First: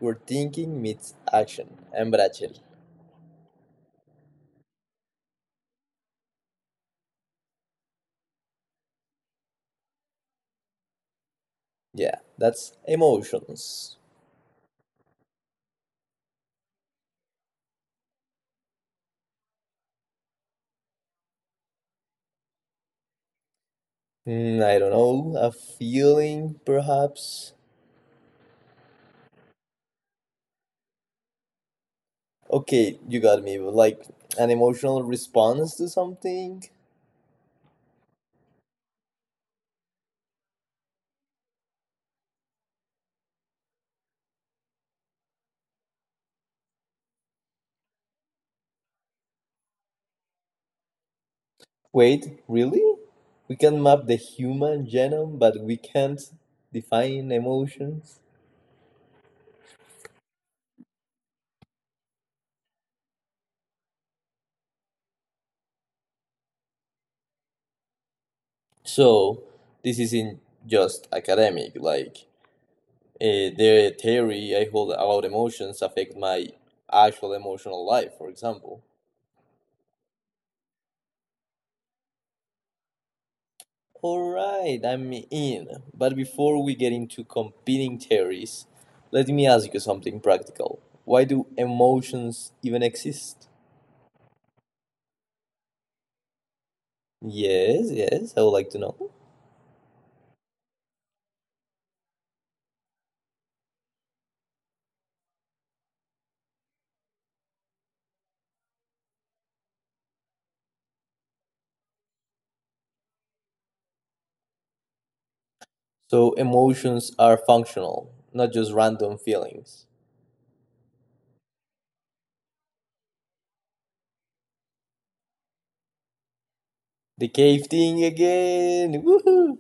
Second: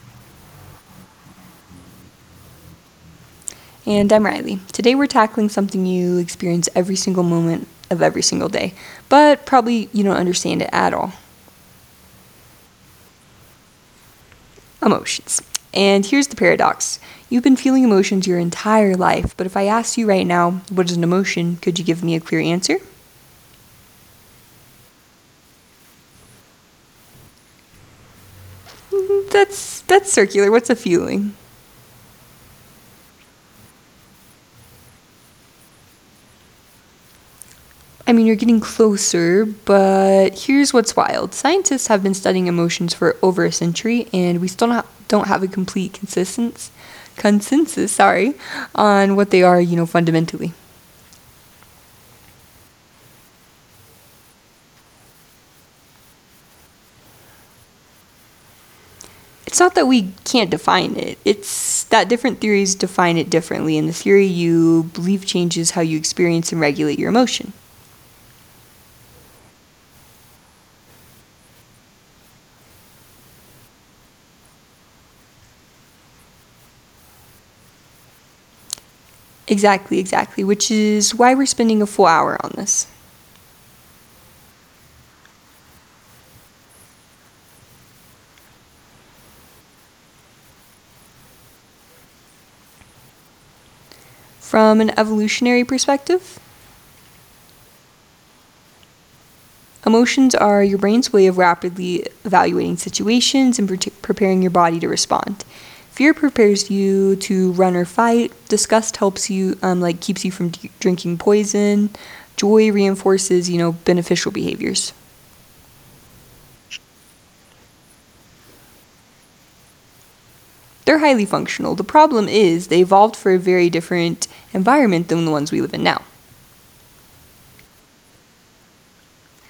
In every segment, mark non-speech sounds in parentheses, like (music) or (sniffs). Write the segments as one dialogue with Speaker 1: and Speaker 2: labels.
Speaker 1: where thinking meets action. I'm Brachel.
Speaker 2: And I'm Riley. Today we're tackling something you experience every single moment of every single day, but probably you don't understand it at all.
Speaker 1: Yeah, that's emotions.
Speaker 2: Emotions. And here's the paradox, you've been feeling emotions your entire life, but if I asked you right now, what is an emotion, could you give me a clear answer?
Speaker 1: I don't know, a feeling perhaps?
Speaker 2: (laughs) That's circular. What's a feeling?
Speaker 1: Okay, you got me, but like an emotional response to something?
Speaker 2: I mean, you're getting closer, but here's what's wild. Scientists have been studying emotions for over a century, and we still not, don't have a complete consensus, sorry, on what they are, fundamentally.
Speaker 1: Wait, really? We can map the human genome, but we can't define emotions?
Speaker 2: It's not that we can't define it. It's that different theories define it differently, and the theory you believe changes how you experience and regulate your emotion.
Speaker 1: So, this isn't just academic, like, the theory I hold about emotions affect my actual emotional life, for example.
Speaker 2: Exactly, exactly, which is why we're spending a full hour on this.
Speaker 1: All right, I'm in. But before we get into competing theories, let me ask you something practical. Why do emotions even exist?
Speaker 2: From an evolutionary perspective,
Speaker 1: Yes, yes, I would like to know.
Speaker 2: emotions are your brain's way of rapidly evaluating situations and preparing your body to respond. Fear prepares you to run or fight. Disgust helps you, like keeps you from drinking poison. Joy reinforces, beneficial behaviors.
Speaker 1: So, emotions are functional, not just random feelings.
Speaker 2: They're highly functional. The problem is they evolved for a very different environment than the ones we live in now.
Speaker 1: The cave thing again! Woohoo!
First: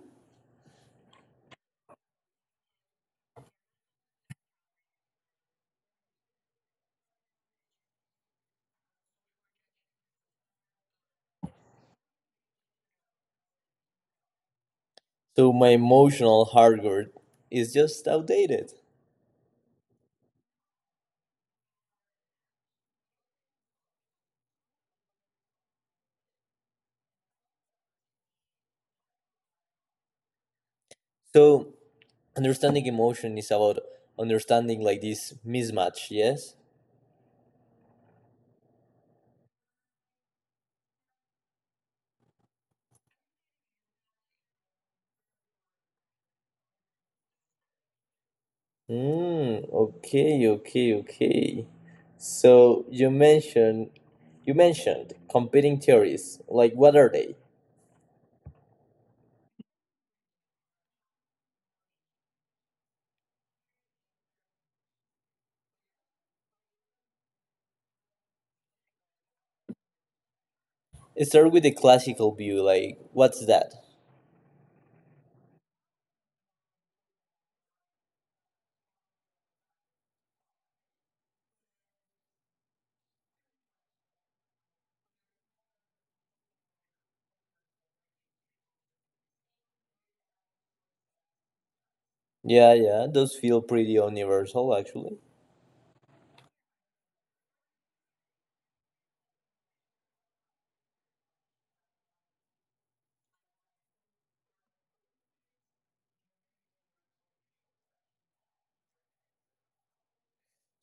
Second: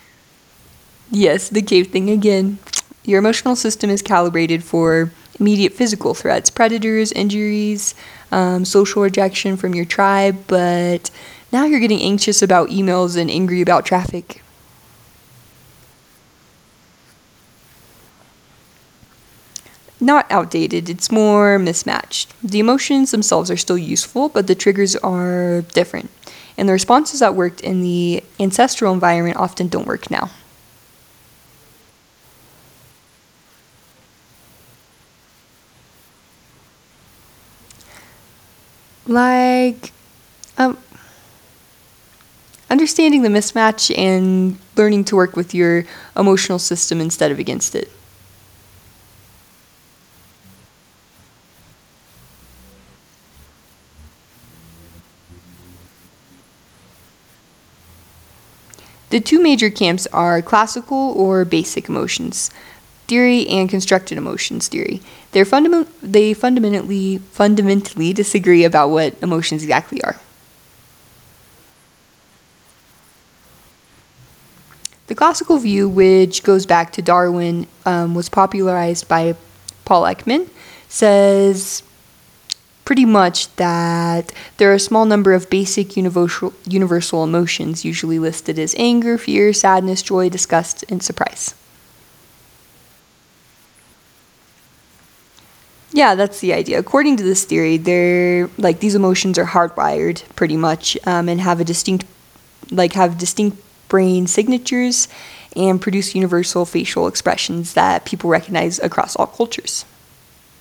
Speaker 2: Yes, the cave thing again. Your emotional system is calibrated for immediate physical threats, predators, injuries, social rejection from your tribe, but now you're getting anxious about emails and angry about traffic.
Speaker 1: So, my emotional hardware is just outdated.
Speaker 2: Not outdated, it's more mismatched. The emotions themselves are still useful, but the triggers are different. And the responses that worked in the ancestral environment often don't work now.
Speaker 1: So, understanding emotion is about understanding like this mismatch, yes.
Speaker 2: Like, um, understanding the mismatch and learning to work with your emotional system instead of against it.
Speaker 1: Okay okay, So you mentioned, competing theories, like what are they?
Speaker 2: The two major camps are classical or basic emotions theory and constructed emotions theory. They're they fundamentally disagree about what emotions exactly are.
Speaker 1: Start with the classical view, like what's that?
Speaker 2: The classical view, which goes back to Darwin, was popularized by Paul Ekman, says pretty much that there are a small number of basic universal emotions usually listed as anger, fear, sadness, joy, disgust, and surprise.
Speaker 1: Yeah, yeah, those feel pretty universal actually.
Speaker 2: Yeah, that's the idea. According to this theory, they're like these emotions are hardwired pretty much and have a distinct, like have distinct brain signatures and produce universal facial expressions that people recognize across all cultures.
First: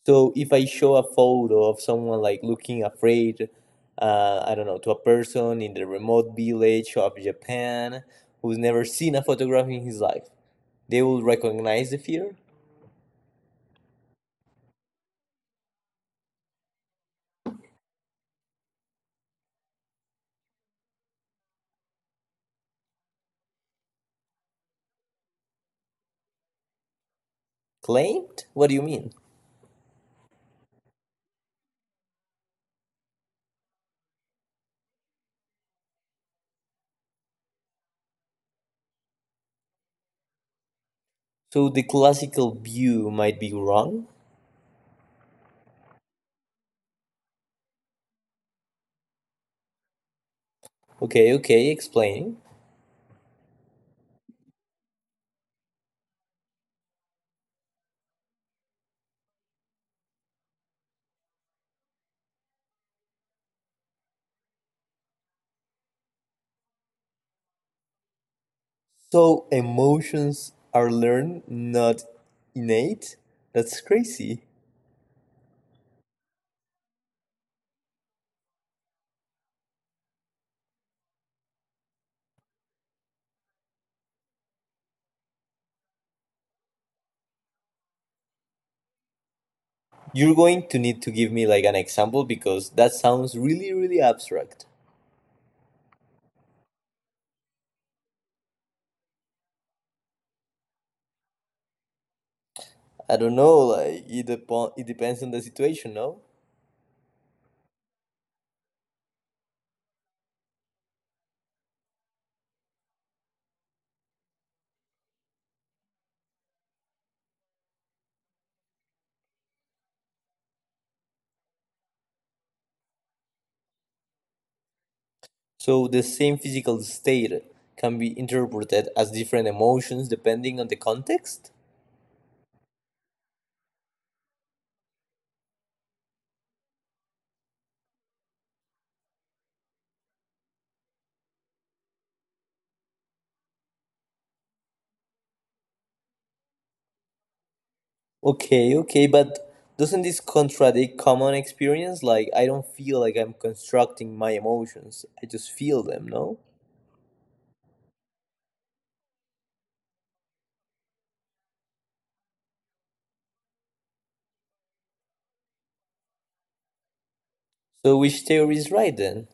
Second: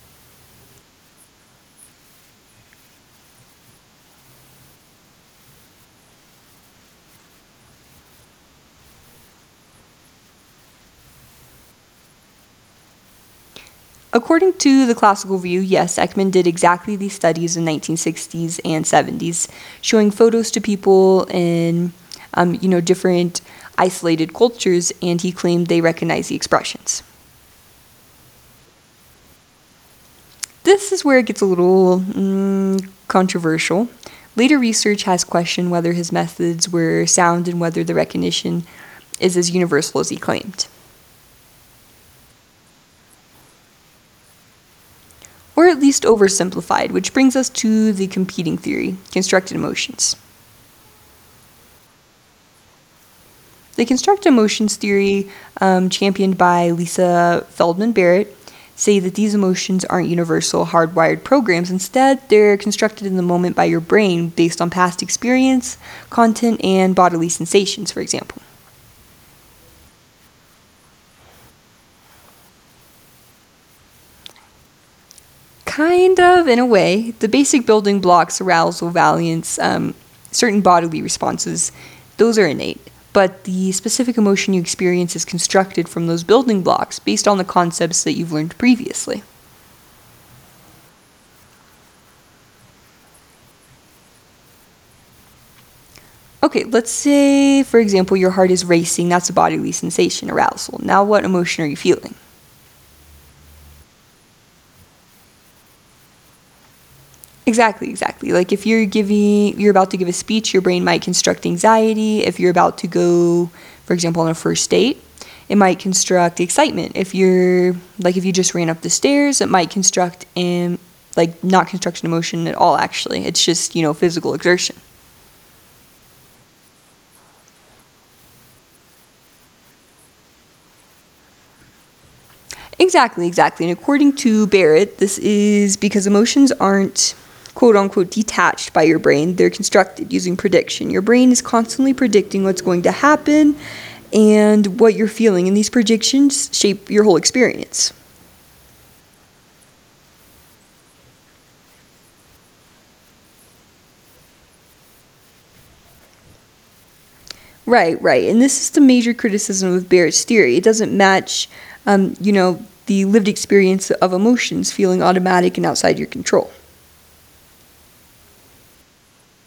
Speaker 1: So if I show a photo of someone like looking afraid, I don't know, to a person in the remote village of Japan who's never seen a photograph in his life, they will recognize the fear?
Speaker 2: According to the classical view, yes, Ekman did exactly these studies in 1960s and 70s, showing photos to people in, different isolated cultures, and he claimed they recognized the expressions.
Speaker 1: Claimed? What do you mean?
Speaker 2: This is where it gets a little controversial. Later research has questioned whether his methods were sound and whether the recognition is as universal as he claimed,
Speaker 1: So the classical view might be wrong?
Speaker 2: or at least oversimplified, which brings us to the competing theory, constructed emotions.
Speaker 1: Okay, okay, explain.
Speaker 2: The construct emotions theory, championed by Lisa Feldman Barrett, say that these emotions aren't universal, hardwired programs. Instead, they're constructed in the moment by your brain based on past experience, content, and bodily sensations, for example.
Speaker 1: So emotions are learned, not innate? That's crazy.
Speaker 2: Kind of, in a way, the basic building blocks, arousal, valiance, certain bodily responses, those are innate. But the specific emotion you experience is constructed from those building blocks based on the concepts that you've learned previously.
Speaker 1: You're going to need to give me like an example because that sounds really, really abstract.
Speaker 2: Okay, let's say, for example, your heart is racing. That's a bodily sensation, arousal. Now, what emotion are you feeling?
Speaker 1: I don't know, like it, upon, it depends on the situation, no?
Speaker 2: Exactly, exactly. Like if you're about to give a speech, your brain might construct anxiety. If you're about to go, for example, on a first date, it might construct excitement. If you just ran up the stairs, it might construct like not construct an emotion at all. Actually, it's just physical exertion.
Speaker 1: So the same physical state can be interpreted as different emotions depending on the context?
Speaker 2: Exactly, exactly. And according to Barrett, this is because emotions aren't quote unquote detached by your brain, they're constructed using prediction. Your brain is constantly predicting what's going to happen and what you're feeling, and these predictions shape your whole experience.
Speaker 1: Okay, okay, but doesn't this contradict common experience? Like, I don't feel like I'm constructing my emotions, I just feel them, no?
Speaker 2: Right, right. And this is the major criticism of Barrett's theory. It doesn't match, the lived experience of emotions feeling automatic and outside your control.
Speaker 1: So, which theory is right then?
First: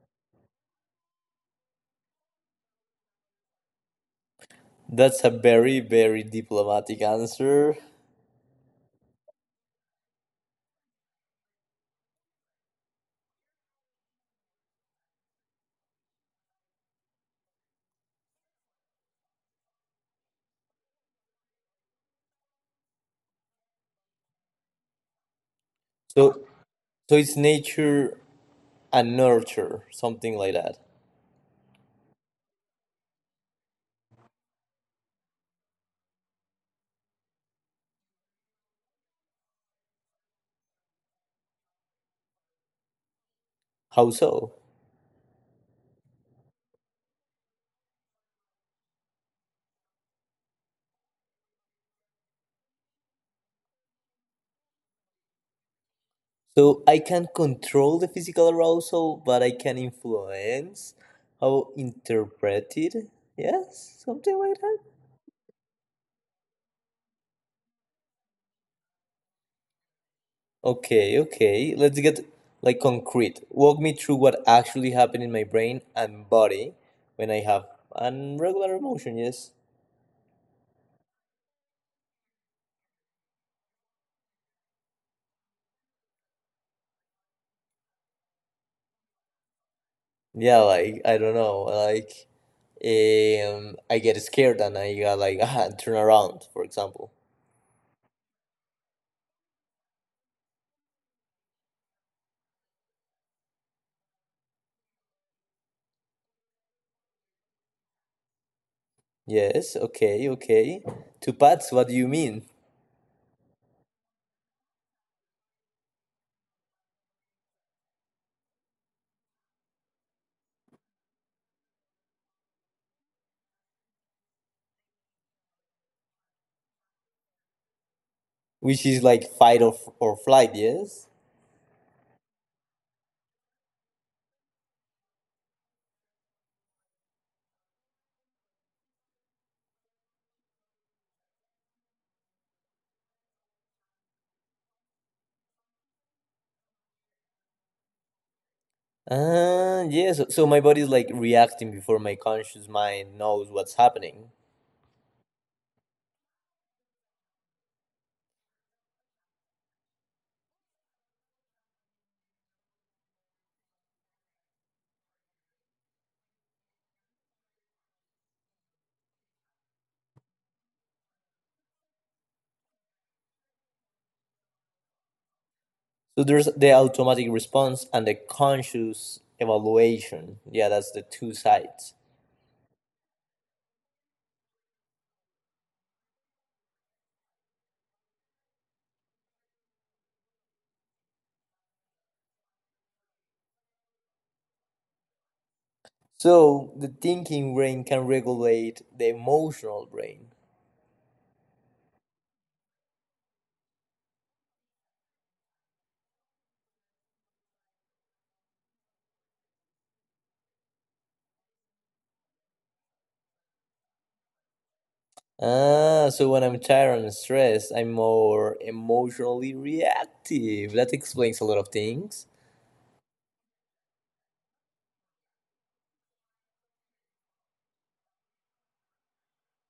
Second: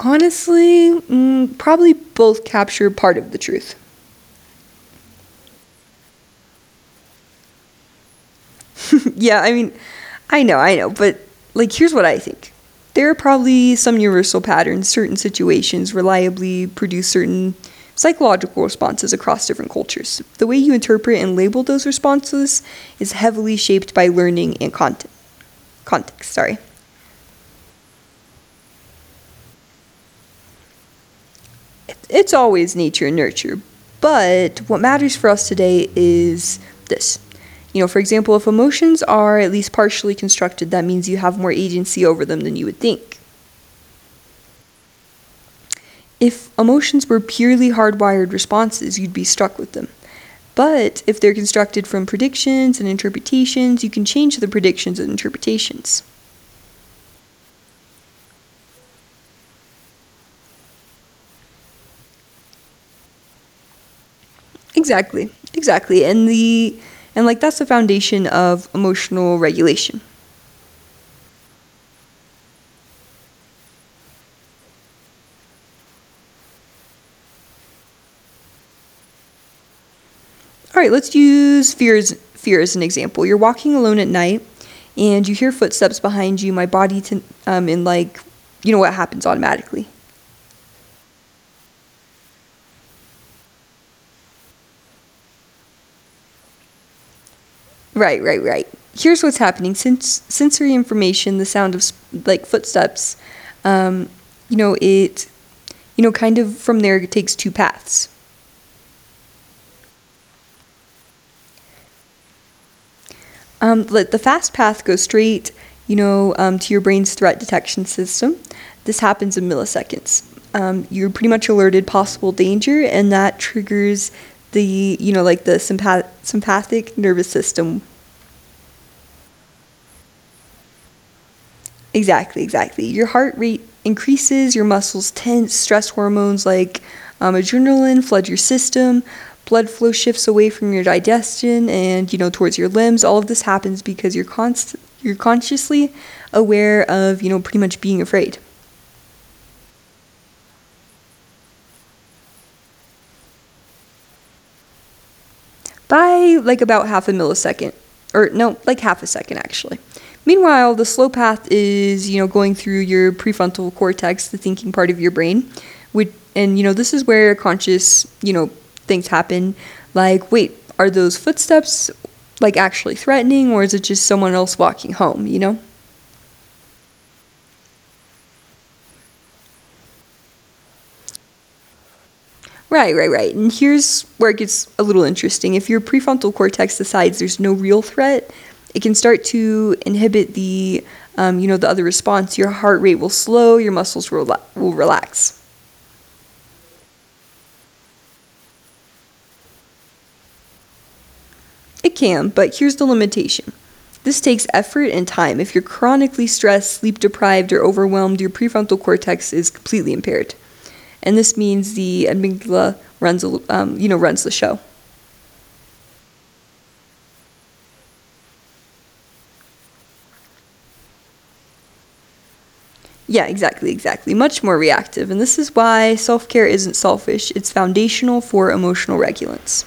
Speaker 2: Honestly, probably both capture part of the truth.
Speaker 1: That's a very, very diplomatic answer.
Speaker 2: Yeah, I mean, I know, but like, here's what I think. There are probably some universal patterns. Certain situations reliably produce certain psychological responses across different cultures. The way you interpret and label those responses is heavily shaped by learning and context.
Speaker 1: So,
Speaker 2: Sorry,
Speaker 1: so it's nature and nurture, something like that.
Speaker 2: it's always nature and nurture, but what matters for us today is this. For example, if emotions are at least partially constructed, that means you have more agency over them than you would think.
Speaker 1: How so?
Speaker 2: If emotions were purely hardwired responses, you'd be stuck with them. But if they're constructed from predictions and interpretations, you can change the predictions and interpretations.
Speaker 1: So I can control the physical arousal, but I can influence how interpreted. Yes, something like that.
Speaker 2: Exactly. Exactly. And that's the foundation of emotional regulation.
Speaker 1: Okay, okay. Let's get like concrete. Walk me through what actually happened in my brain and body when I have an regular emotion. Yes.
Speaker 2: All right, let's use fear as an example. You're walking alone at night and you hear footsteps behind you. My body to, and like you know what happens automatically.
Speaker 1: Yeah, like I don't know, like I get scared and I got like (laughs) turn around, for example.
Speaker 2: Right, right, right. Here's what's happening. Since sensory information, the sound of like footsteps, um, it, kind of from there it takes two paths.
Speaker 1: Yes. Okay. Okay. Two paths. What do you mean?
Speaker 2: Let the fast path go straight, to your brain's threat detection system. This happens in milliseconds. You're pretty much alerted possible danger, and that triggers the, you know, like the sympath- sympathetic nervous system.
Speaker 1: Which is like fight or, f- or flight, yes.
Speaker 2: Exactly, exactly. Your heart rate increases, your muscles tense, stress hormones like adrenaline flood your system, blood flow shifts away from your digestion and towards your limbs. All of this happens because you're consciously aware of pretty much being afraid.
Speaker 1: Yes, so, so my body's like reacting before my conscious mind knows what's happening.
Speaker 2: By like about half a millisecond, or no, like half a second actually. Meanwhile, the slow path is, going through your prefrontal cortex, the thinking part of your brain, which, and this is where conscious, things happen. Like, wait, are those footsteps like actually threatening, or is it just someone else walking home?
Speaker 1: So there's the automatic response and the conscious evaluation, yeah, that's the two sides.
Speaker 2: Right, right, right. And here's where it gets a little interesting. If your prefrontal cortex decides there's no real threat, it can start to inhibit the other response. Your heart rate will slow, your muscles will relax.
Speaker 1: So the thinking brain can regulate the emotional brain.
Speaker 2: It can, but here's the limitation. This takes effort and time. If you're chronically stressed, sleep deprived, or overwhelmed, your prefrontal cortex is completely impaired, and this means the amygdala runs, a l- you know, runs the show.
Speaker 1: So when I'm tired and stressed I'm more emotionally reactive, that explains a lot of things.
Speaker 2: Yeah, exactly, exactly. Much more reactive. And this is why self care isn't selfish, it's foundational for emotional regulance.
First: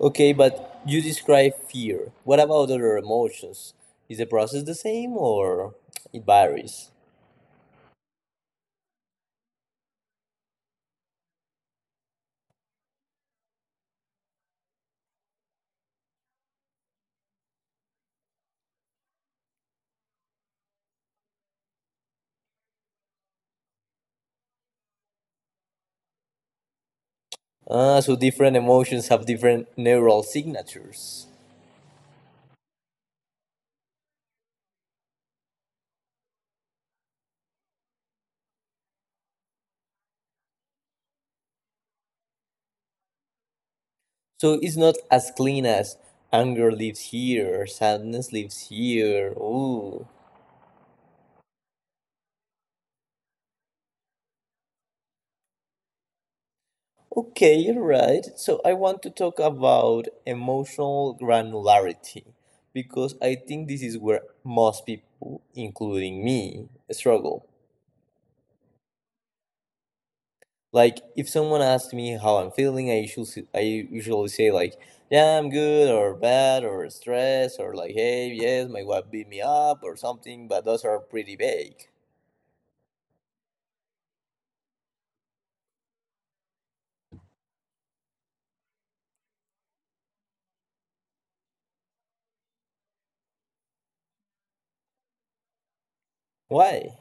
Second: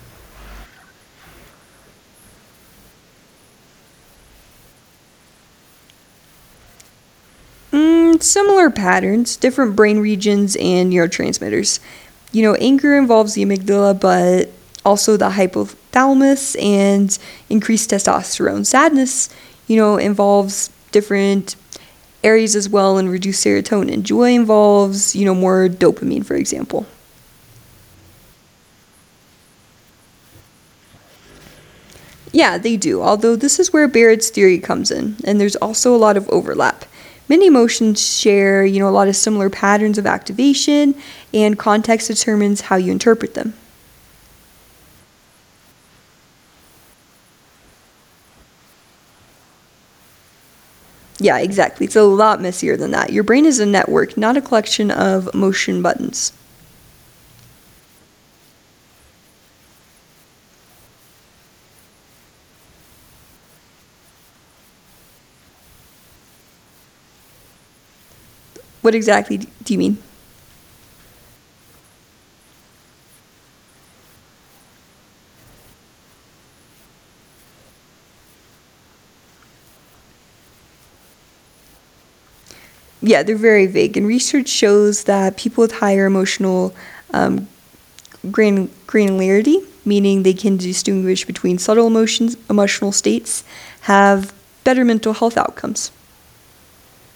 Speaker 1: Okay, but you describe fear. What about other emotions? Is the process the same or it varies?
Speaker 2: Similar patterns, different brain regions and neurotransmitters. Anger involves the amygdala, but also the hypothalamus and increased testosterone. Sadness, involves different areas as well and reduced serotonin. Joy involves, more dopamine, for example.
Speaker 1: Ah, so different emotions have different neural signatures.
Speaker 2: Yeah, they do, although this is where Barrett's theory comes in, and there's also a lot of overlap. Many emotions share, a lot of similar patterns of activation, and context determines how you interpret them.
Speaker 1: So it's not as clean as anger lives here, sadness lives here. Ooh.
Speaker 2: Yeah, exactly. It's a lot messier than that. Your brain is a network, not a collection of emotion buttons.
Speaker 1: Okay, you're right. So I want to talk about emotional granularity because I think this is where most people, including me, struggle.
Speaker 2: What exactly do you mean?
Speaker 1: Like if someone asks me how I'm feeling, I usually say like, yeah, I'm good or bad or stressed or like, hey, yes, my wife beat me up or something. But those are pretty vague.
Speaker 2: Yeah, they're very vague, and research shows that people with higher emotional um, granularity, meaning they can distinguish between subtle emotions, emotional states, have better mental health outcomes.
Speaker 1: Why?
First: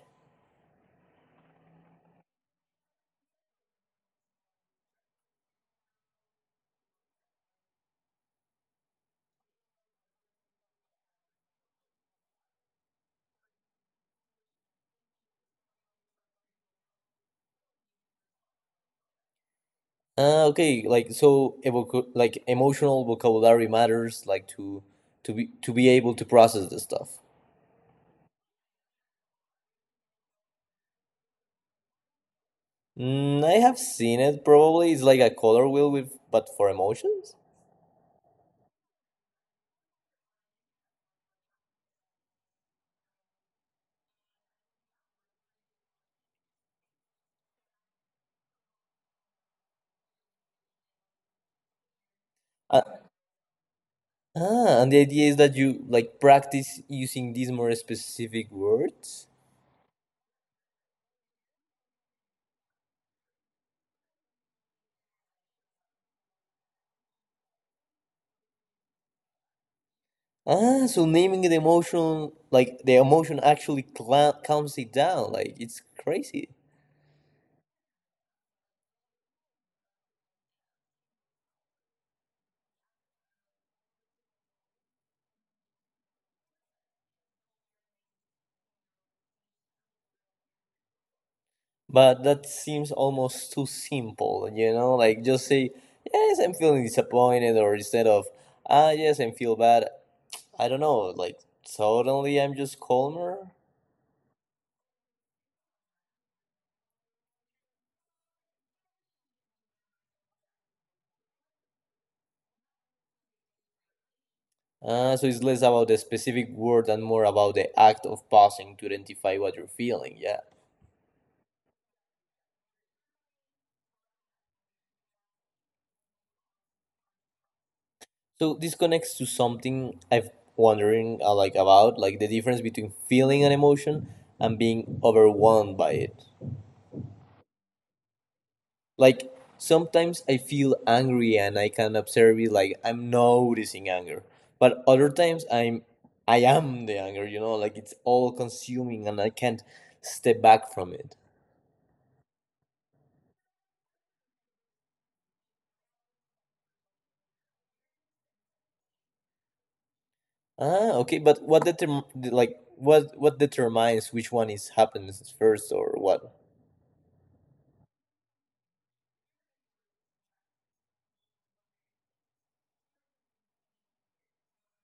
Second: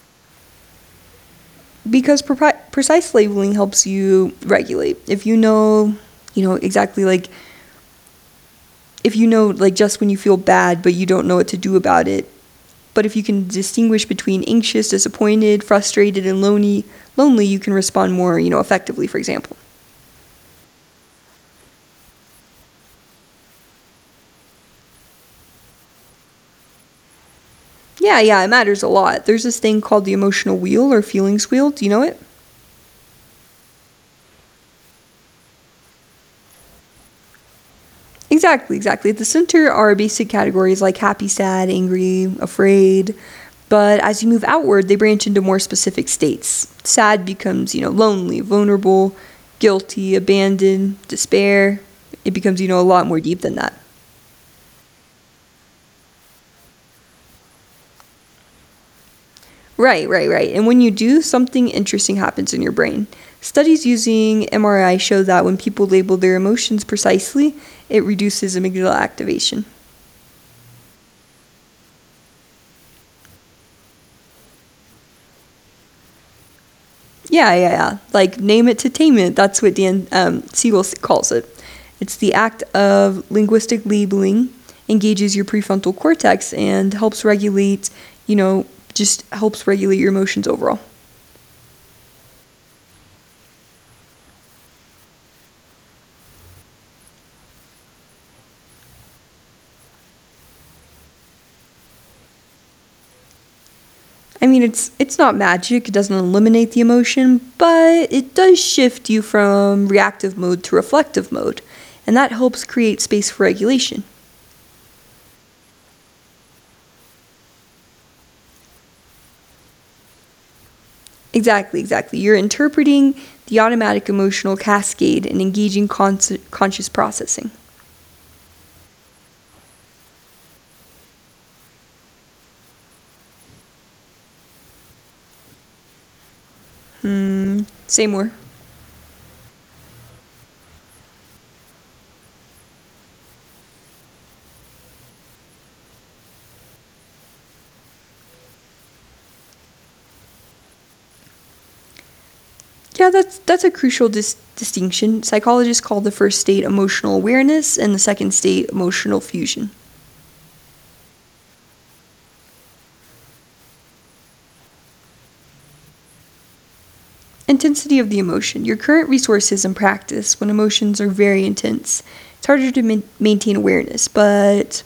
Speaker 2: Because precise labeling helps you regulate. If you know, you know exactly like if you know like just when you feel bad but you don't know what to do about it, but if you can distinguish between anxious, disappointed, frustrated, and lonely, you can respond more, effectively, for example.
Speaker 1: Okay, like so, evoc- like emotional vocabulary matters, like to to be able to process this stuff.
Speaker 2: Yeah, yeah, it matters a lot. There's this thing called the emotional wheel or feelings wheel. Do you know it?
Speaker 1: I have seen it probably. It's like a color wheel with but for emotions.
Speaker 2: Exactly, exactly. At the center are basic categories like happy, sad, angry, afraid. But as you move outward, they branch into more specific states. Sad becomes, lonely, vulnerable, guilty, abandoned, despair. It becomes,
Speaker 1: Uh,
Speaker 2: a lot more deep than that.
Speaker 1: and the idea is that you like practice using these more specific words.
Speaker 2: Right, right, right. And when you do, something interesting happens in your brain. Studies using MRI show that when people label their emotions precisely, it reduces amygdala activation.
Speaker 1: Ah, so naming the emotion, like the emotion actually cla calms it down. Like it's crazy.
Speaker 2: Yeah, yeah, yeah. Like name it to tame it. That's what Dan Siegel calls it. It's the act of linguistic labeling engages your prefrontal cortex and helps regulate, you know, just helps regulate your emotions overall.
Speaker 1: But that seems almost too simple, you know? Like just say, yes, I'm feeling disappointed, or instead of, ah, yes, I feel bad. I don't know, like suddenly I'm just calmer.
Speaker 2: I mean, it's not magic. It doesn't eliminate the emotion, but it does shift you from reactive mode to reflective mode, and that helps create space for regulation.
Speaker 1: Ah, so it's less about the specific word and more about the act of pausing to identify what you're feeling, yeah.
Speaker 2: Exactly, exactly. You're interpreting the automatic emotional cascade and engaging conscious processing.
Speaker 1: So this connects to something I've wondering, like about like the difference between feeling an emotion and being overwhelmed by it.
Speaker 2: Say more.
Speaker 1: Like sometimes I feel angry and I can observe it like I'm noticing anger, but other times I'm I am the anger, you know, like it's all consuming and I can't step back from it.
Speaker 2: Yeah, that's a crucial distinction. Psychologists call the first state emotional awareness and the second state emotional fusion.
Speaker 1: Ah, okay, but what determ like what determines which one is happens first or what?
Speaker 2: Intensity of the emotion. Your current resources and practice when emotions are very intense. It's harder to maintain awareness, but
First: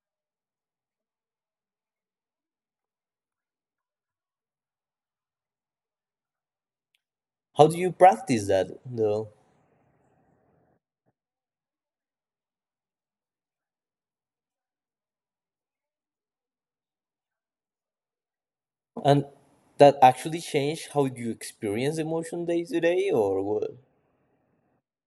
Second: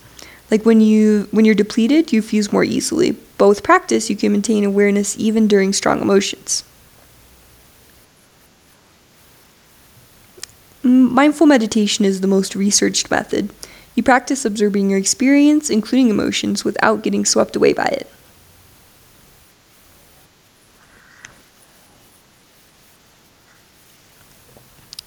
Speaker 2: like when you're depleted, you fuse more easily. But with practice, you can maintain awareness even during strong emotions.
Speaker 1: How do you practice that though?
Speaker 2: Mindful meditation is the most researched method. You practice observing your experience, including emotions, without getting swept away by it.
Speaker 1: And that actually changed how you experience emotion day to day, or what?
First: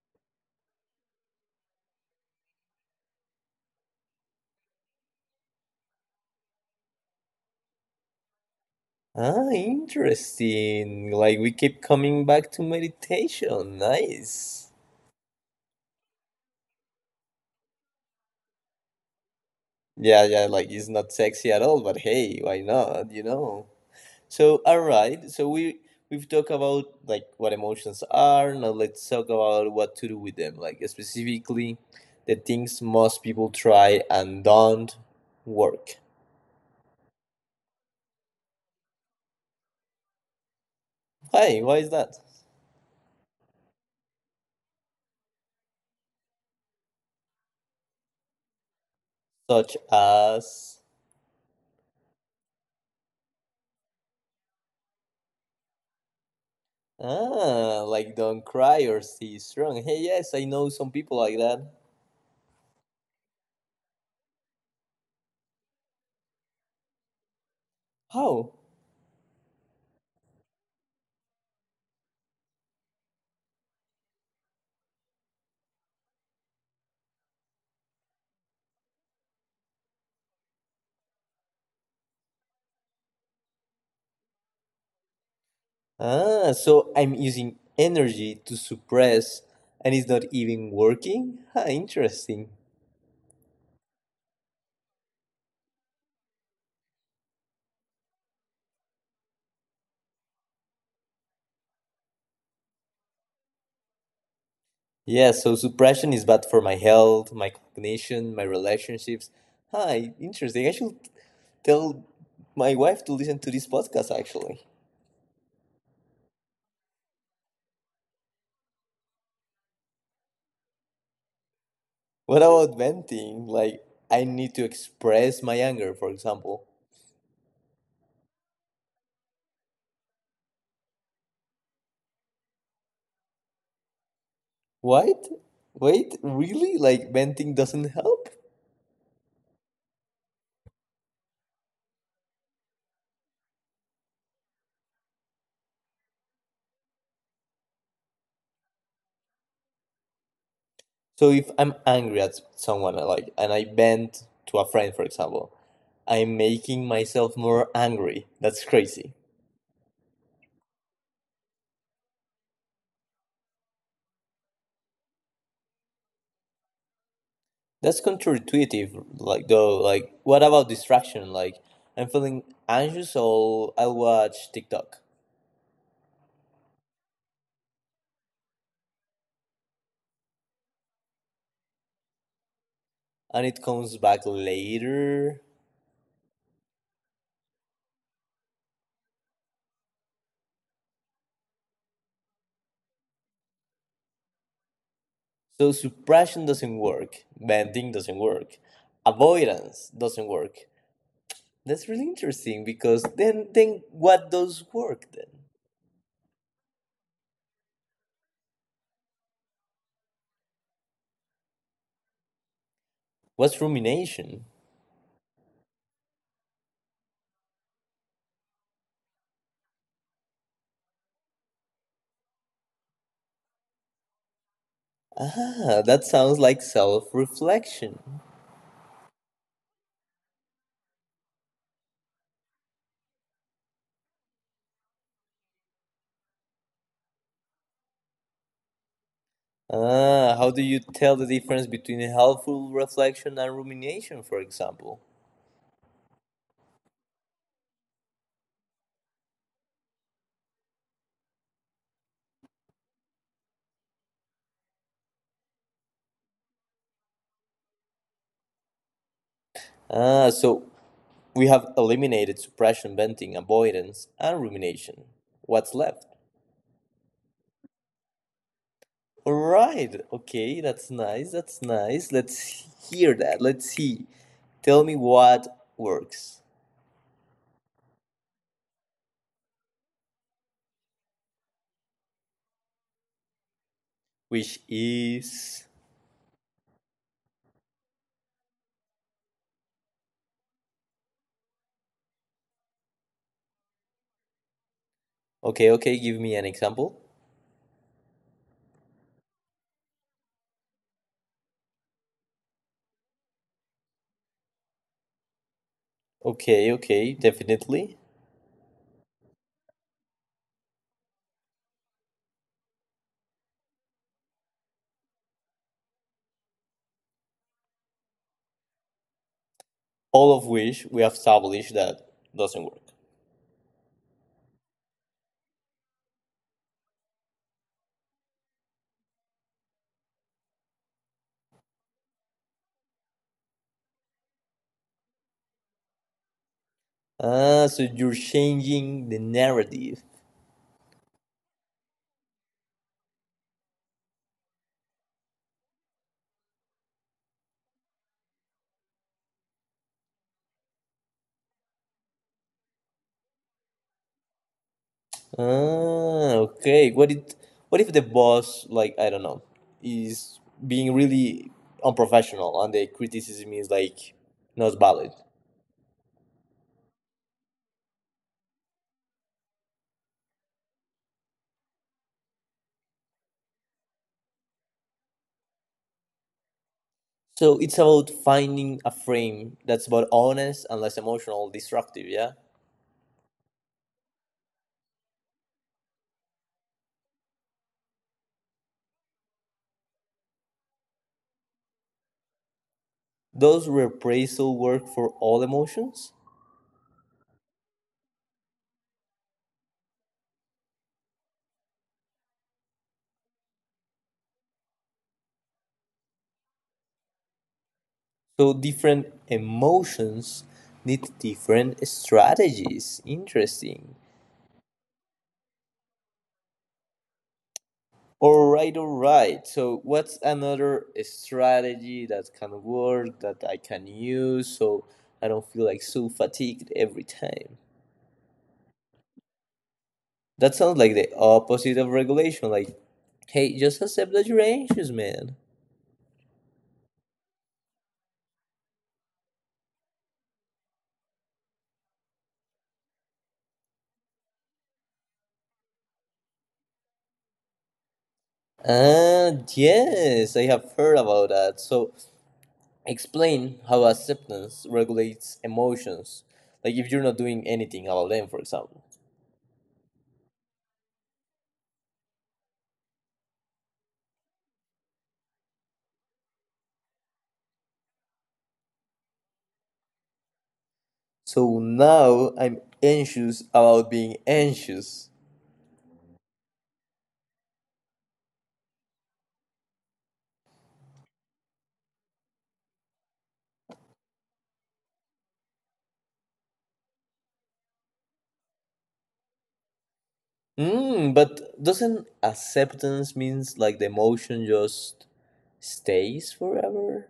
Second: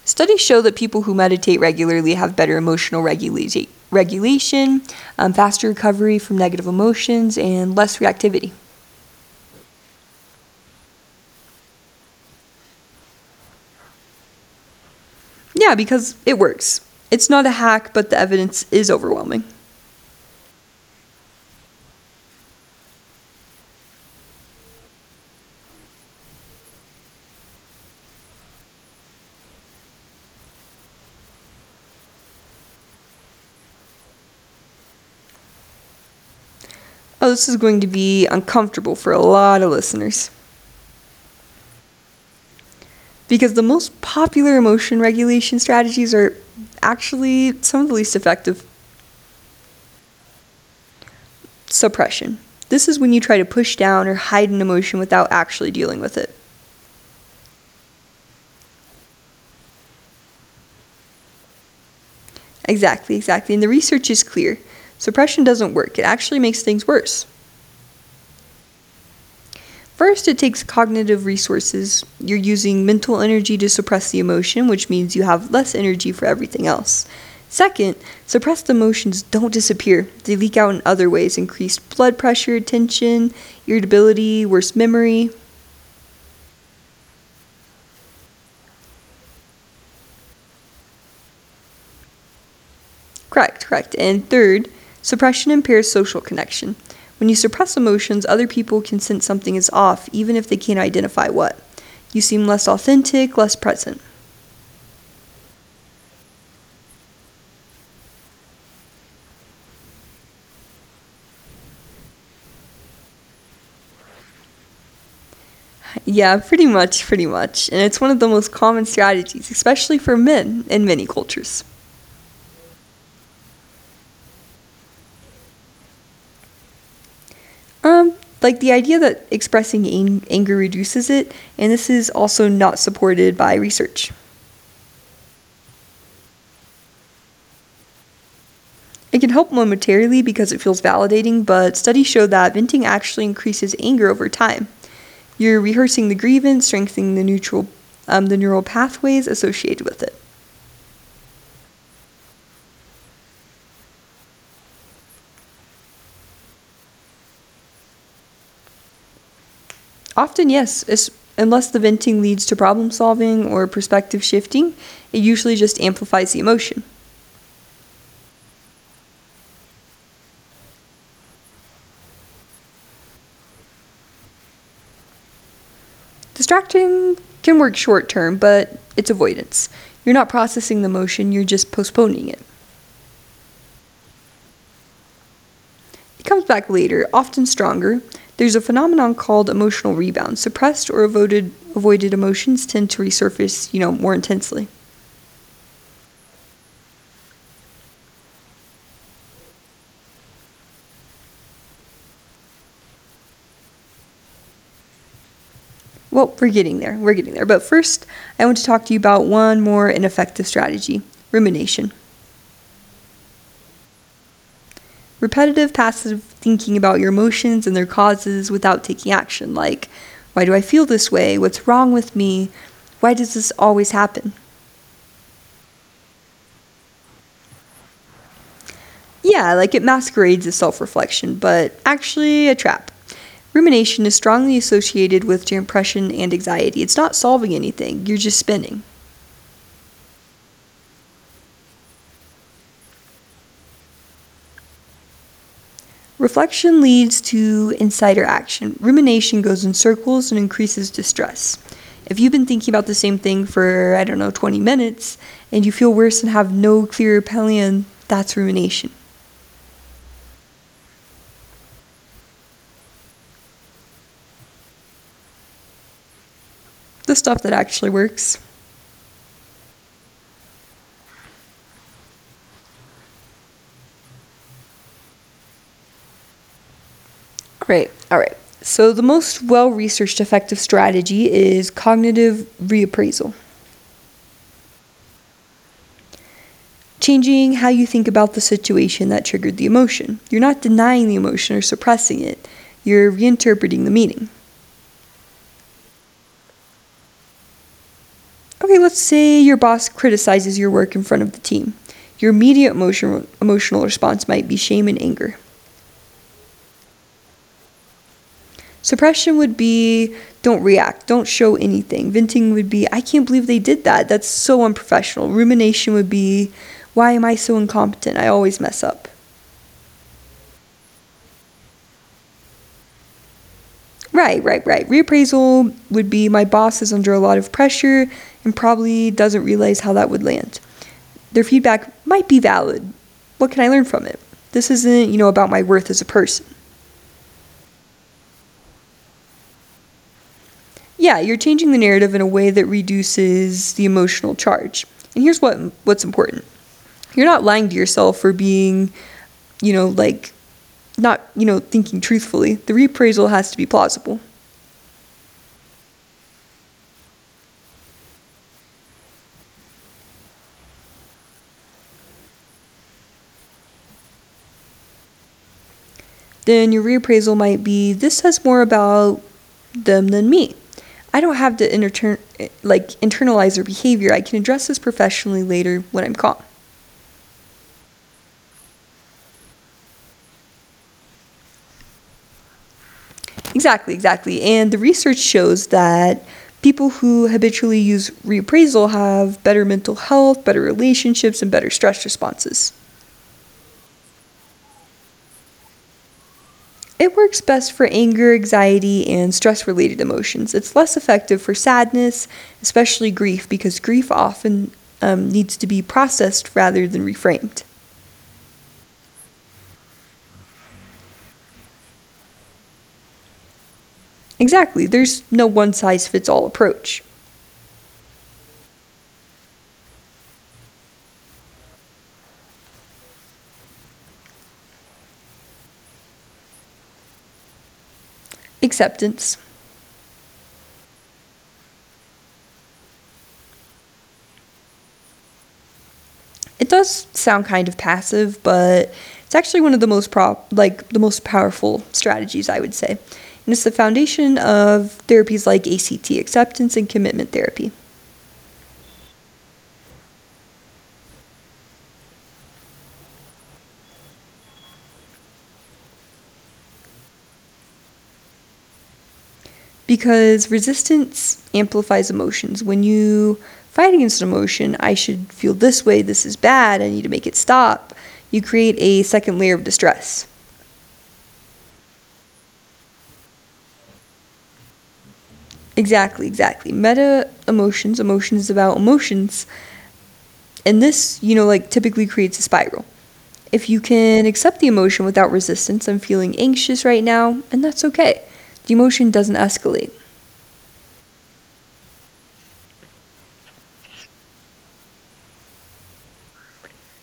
Speaker 2: Studies show that people who meditate regularly have better emotional regulation, faster recovery from negative emotions, and less reactivity.
Speaker 1: Ah, interesting. Like we keep coming back to meditation. Nice.
Speaker 2: Yeah, because it works. It's not a hack, but the evidence is overwhelming.
Speaker 1: Yeah, yeah, like it's not sexy at all, but hey, why not, you know? So, all right. So we've talked about like what emotions are. Now let's talk about what to do with them. Like specifically the things most people try and don't work.
Speaker 2: Oh, this is going to be uncomfortable for a lot of listeners
Speaker 1: Hey, why is that?
Speaker 2: because the most popular emotion regulation strategies are actually some of the least effective.
Speaker 1: Such as.
Speaker 2: Suppression. This is when you try to push down or hide an emotion without actually dealing with it.
Speaker 1: Like don't cry or stay strong. Hey, yes, I know some people like that.
Speaker 2: Exactly, exactly. And the research is clear. Suppression doesn't work, it actually makes things worse.
Speaker 1: How?
Speaker 2: First, it takes cognitive resources. You're using mental energy to suppress the emotion, which means you have less energy for everything else. Second, suppressed emotions don't disappear. They leak out in other ways: increased blood pressure, tension, irritability, worse memory.
Speaker 1: Ah, so I'm using energy to suppress and it's not even working? Ah, interesting.
Speaker 2: Correct, correct. And third, suppression impairs social connection. When you suppress emotions, other people can sense something is off, even if they can't identify what. You seem less authentic, less present.
Speaker 1: Yeah, so suppression is bad for my health, my cognition, my relationships. Hi, interesting. I should tell my wife to listen to this podcast actually.
Speaker 2: Yeah, pretty much, pretty much. And it's one of the most common strategies, especially for men in many cultures.
Speaker 1: What about venting? Like, I need to express my anger, for example.
Speaker 2: Um, like the idea that expressing anger reduces it, and this is also not supported by research.
Speaker 1: What? Wait, really? Like venting doesn't help?
Speaker 2: It can help momentarily because it feels validating, but studies show that venting actually increases anger over time. You're rehearsing the grievance, strengthening the neural pathways associated with it.
Speaker 1: So if I'm angry at someone like and I vent to a friend for example, I'm making myself more angry. That's crazy.
Speaker 2: Often, yes, unless the venting leads to problem solving or perspective shifting, it usually just amplifies the emotion.
Speaker 1: That's counterintuitive like though, like what about distraction? Like I'm feeling anxious so I'll watch TikTok,
Speaker 2: Distracting can work short term, but it's avoidance. You're not processing the emotion, you're just postponing it.
Speaker 1: and it comes back later.
Speaker 2: It comes back later, often stronger. There's a phenomenon called emotional rebound. Suppressed or avoided emotions tend to resurface, you know, more intensely.
Speaker 1: So suppression doesn't work. Venting doesn't work. Avoidance doesn't work. That's really interesting because then what does work then?
Speaker 2: Well, we're getting there. We're getting there. But first, I want to talk to you about one more ineffective strategy: rumination.
Speaker 1: What's rumination?
Speaker 2: Repetitive, passive thinking about your emotions and their causes without taking action, like, why do I feel this way? What's wrong with me? Why does this always happen?
Speaker 1: Ah, that sounds like self-reflection.
Speaker 2: Yeah, like it masquerades as self reflection, but actually a trap. Rumination is strongly associated with depression and anxiety. It's not solving anything, you're just spinning.
Speaker 1: Ah, how do you tell the difference between helpful reflection and rumination, for example?
Speaker 2: Reflection leads to insider action. Rumination goes in circles and increases distress. If you've been thinking about the same thing for, I don't know, 20 minutes, and you feel worse and have no clear plan, that's rumination.
Speaker 1: Ah, so we have eliminated suppression, venting, avoidance, and rumination. What's left?
Speaker 2: The stuff that actually works.
Speaker 1: All right. Okay, that's nice. That's nice. Let's hear that. Let's see. Tell me what works,
Speaker 2: All right, all right. So, the most well researched effective strategy is cognitive reappraisal.
Speaker 1: which is.
Speaker 2: Changing how you think about the situation that triggered the emotion. You're not denying the emotion or suppressing it, you're reinterpreting the meaning.
Speaker 1: Okay, okay, give me an example.
Speaker 2: Okay, let's say your boss criticizes your work in front of the team. Your immediate emotional response might be shame and anger.
Speaker 1: Okay, okay, definitely.
Speaker 2: Suppression would be don't react, don't show anything. Venting would be I can't believe they did that. That's so unprofessional. Rumination would be why am I so incompetent? I always mess up.
Speaker 1: All of which we have established that doesn't work.
Speaker 2: Right, right, right. Reappraisal would be my boss is under a lot of pressure and probably doesn't realize how that would land. Their feedback might be valid. What can I learn from it? This isn't, you know, about my worth as a person.
Speaker 1: Ah, so you're changing the narrative.
Speaker 2: Yeah, you're changing the narrative in a way that reduces the emotional charge. And here's what's important. You're not lying to yourself for being, you know, like not, you know, thinking truthfully. The reappraisal has to be plausible.
Speaker 1: Ah, okay. What if the boss, like, I don't know, is being really unprofessional and the criticism is, like, not valid?
Speaker 2: Then your reappraisal might be this says more about them than me. I don't have to internalize their behavior. I can address this professionally later when I'm calm.
Speaker 1: So it's about finding a frame that's both honest and less emotional destructive, yeah?
Speaker 2: Exactly, exactly. And the research shows that people who habitually use reappraisal have better mental health, better relationships, and better stress responses.
Speaker 1: Does repraisal work for all emotions?
Speaker 2: It works best for anger, anxiety, and stress related emotions. It's less effective for sadness, especially grief, because grief often needs to be processed rather than reframed.
Speaker 1: So different emotions need different strategies. Interesting.
Speaker 2: Exactly, there's no one size fits all approach.
Speaker 1: All right, all right. So what's another strategy that can work that I can use so I don't feel like so fatigued every time?
Speaker 2: Acceptance.
Speaker 1: That sounds like the opposite of regulation. Like, hey, just accept that you're anxious, man.
Speaker 2: It does sound kind of passive, but it's actually one of the most the most powerful strategies I would say. And it's the foundation of therapies like ACT, acceptance and commitment therapy.
Speaker 1: Ah, yes, I have heard about that. So explain how acceptance regulates emotions, like if you're not doing anything about them, for example.
Speaker 2: Because resistance amplifies emotions. When you fight against an emotion, I should feel this way, this is bad, I need to make it stop. You create a second layer of distress.
Speaker 1: So now I'm anxious about being anxious.
Speaker 2: Exactly, exactly. Meta emotions, emotions about emotions, and this, you know, like typically creates a spiral. If you can accept the emotion without resistance, I'm feeling anxious right now, and that's okay. The emotion doesn't escalate.
Speaker 1: But doesn't acceptance means like the emotion just stays forever?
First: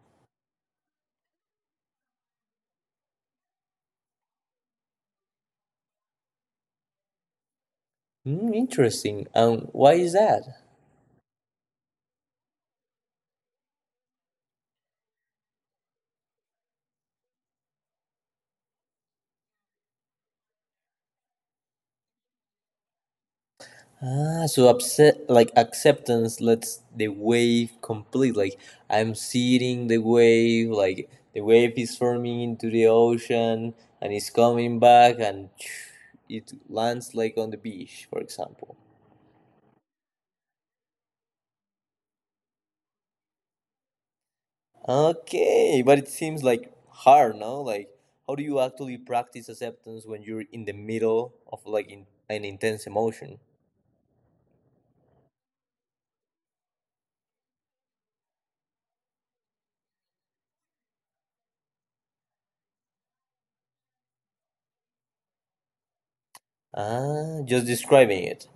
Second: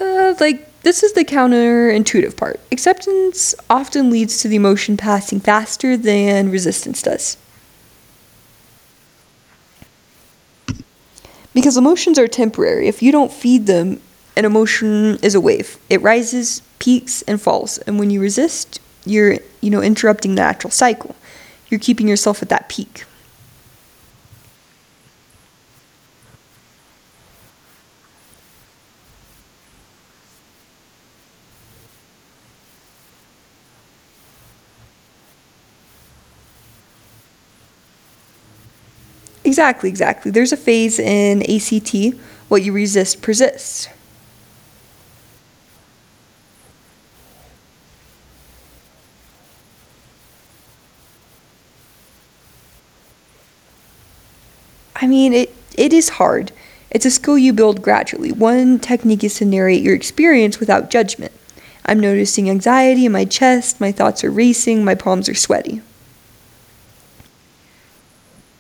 Speaker 2: This is the counterintuitive part. Acceptance often leads to the emotion passing faster than resistance does.
Speaker 1: Interesting. And why is that?
Speaker 2: Because emotions are temporary. If you don't feed them, an emotion is a wave. It rises, peaks, and falls. And when you resist, you're, you know, interrupting the natural cycle. You're keeping yourself at that peak.
Speaker 1: Ah, so upset like acceptance lets the wave complete. Like I'm seeing the wave, like the wave is forming into the ocean and it's coming back and (sniffs) (tsk) it lands like on the beach, for example.
Speaker 2: Exactly, exactly. There's a phase in ACT, what you resist persists.
Speaker 1: Okay, but it seems like hard, no? Like how do you actually practice acceptance when you're in the middle of like in, an intense emotion?
Speaker 2: I mean, it is hard. It's a skill you build gradually. One technique is to narrate your experience without judgment. I'm noticing anxiety in my chest, my thoughts are racing, my palms are sweaty.
Speaker 1: Ah, just describing it.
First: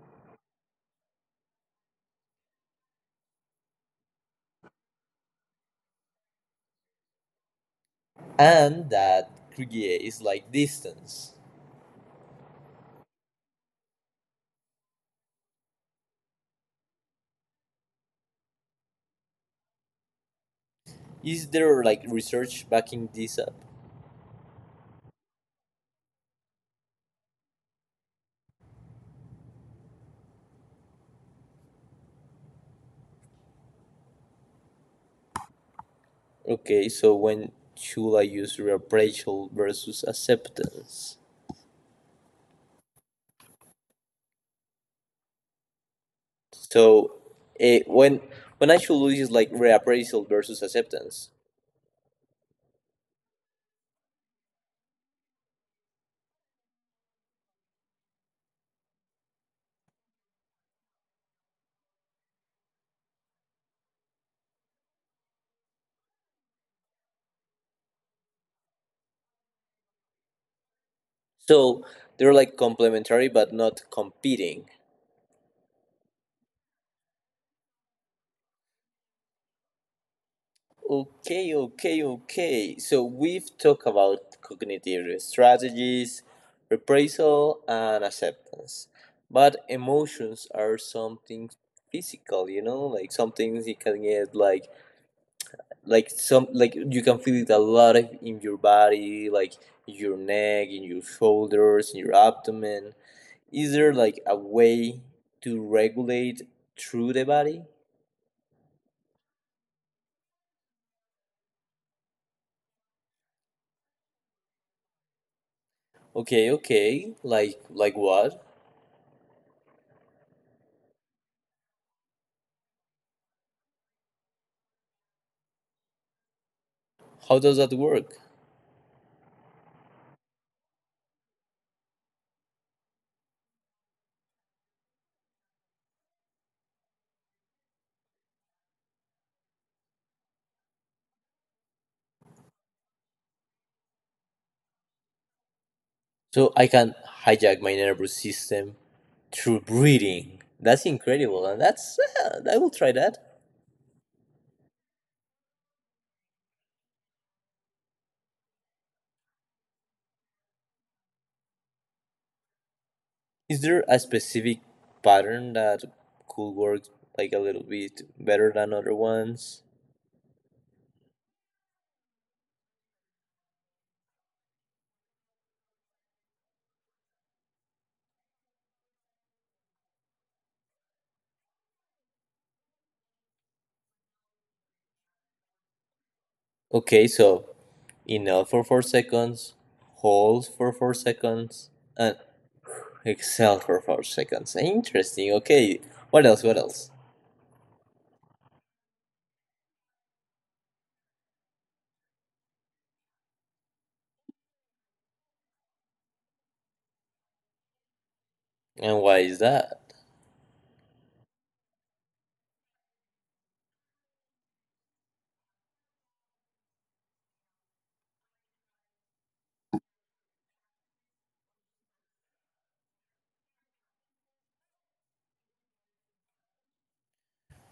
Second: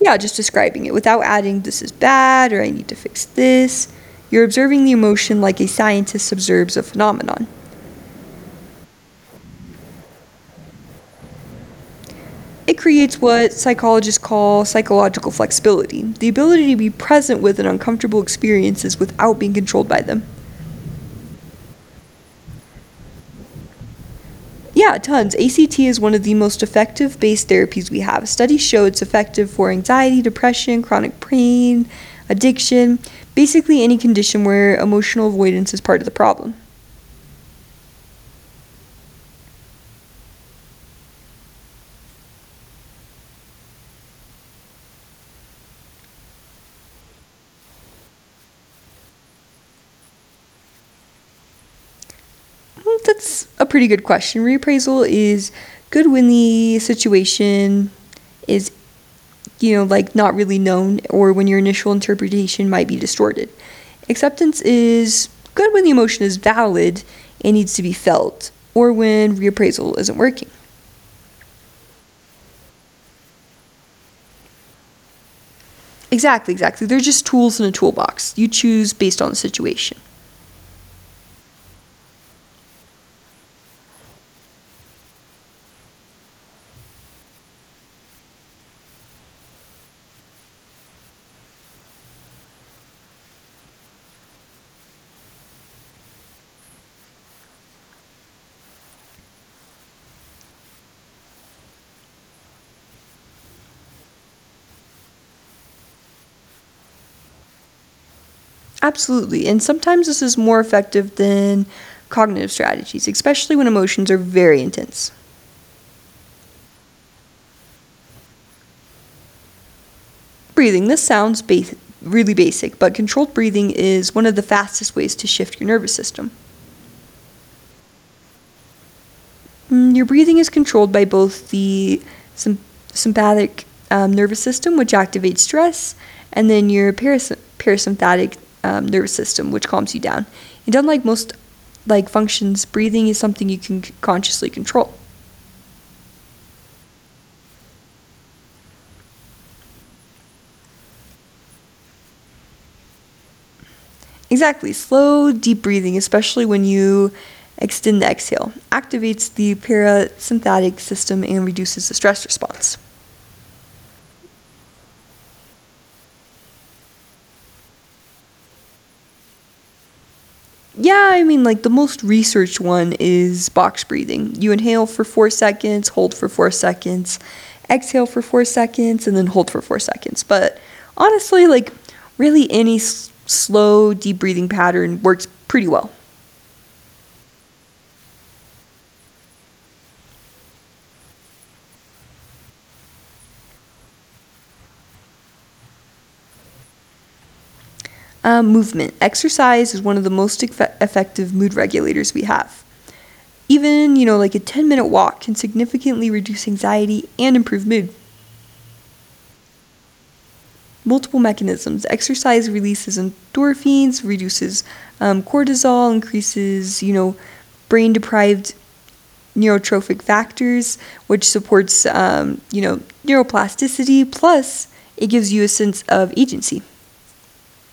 Speaker 2: Yeah, just describing it without adding this is bad or I need to fix this. You're observing the emotion like a scientist observes a phenomenon.
Speaker 1: And that creates like distance.
Speaker 2: It creates what psychologists call psychological flexibility: the ability to be present with an uncomfortable experiences without being controlled by them.
Speaker 1: Is there like research backing this up?
Speaker 2: Yeah, tons. ACT is one of the most effective based therapies we have. Studies show it's effective for anxiety, depression, chronic pain, addiction, basically any condition where emotional avoidance is part of the problem.
Speaker 1: Okay, so when should I use reappraisal versus acceptance? So eh, when when I should use like reappraisal versus acceptance.
Speaker 2: Hmm, that's a pretty good question. Reappraisal is good when the situation is you know, like not really known or when your initial interpretation might be distorted. Acceptance is good when the emotion is valid and needs to be felt or when reappraisal isn't working.
Speaker 1: So they're like complementary but not competing.
Speaker 2: Exactly, exactly. They're just tools in a toolbox. You choose based on the situation.
Speaker 1: Okay, okay, okay. So we've talked about cognitive strategies, reprisal, and acceptance. But emotions are something physical, you know, like something you can get like some like you can feel it a lot of- in your body, like your neck, in your shoulders, in your abdomen. Is there like a way to regulate through the body?
Speaker 2: Absolutely. And sometimes this is more effective than cognitive strategies, especially when emotions are very intense.
Speaker 1: Okay, okay. Like what?
Speaker 2: Breathing. This sounds really basic, but controlled breathing is one of the fastest ways to shift your nervous system.
Speaker 1: How does that work?
Speaker 2: Mm, your breathing is controlled by both the sym- sympathetic nervous system, which activates stress, and then your parasympathetic nervous system, which calms you down. And unlike most like functions, breathing is something you can consciously control.
Speaker 1: So I can hijack my nervous system through breathing. That's incredible, and that's I will try that.
Speaker 2: Exactly, slow, deep breathing, especially when you extend the exhale, activates the parasympathetic system and reduces the stress response.
Speaker 1: Is there a specific pattern that could work like a little bit better than other ones?
Speaker 2: Yeah, I mean, like the most researched one is box breathing. You inhale for 4 seconds, hold for 4 seconds, exhale for 4 seconds, and then hold for 4 seconds. But honestly, like really any slow, deep breathing pattern works pretty well.
Speaker 1: Okay, so inhale for 4 seconds, hold for 4 seconds, and exhale for 4 seconds. Interesting. Okay, what else? What else?
Speaker 2: Movement. Exercise is one of the most effective mood regulators we have. Even, you know, like a 10-minute walk can significantly reduce anxiety and improve mood.
Speaker 1: And why is that?
Speaker 2: Multiple mechanisms. Exercise releases endorphins, reduces cortisol, increases, you know, brain deprived neurotrophic factors, which supports, you know, neuroplasticity. Plus, it gives you a sense of agency.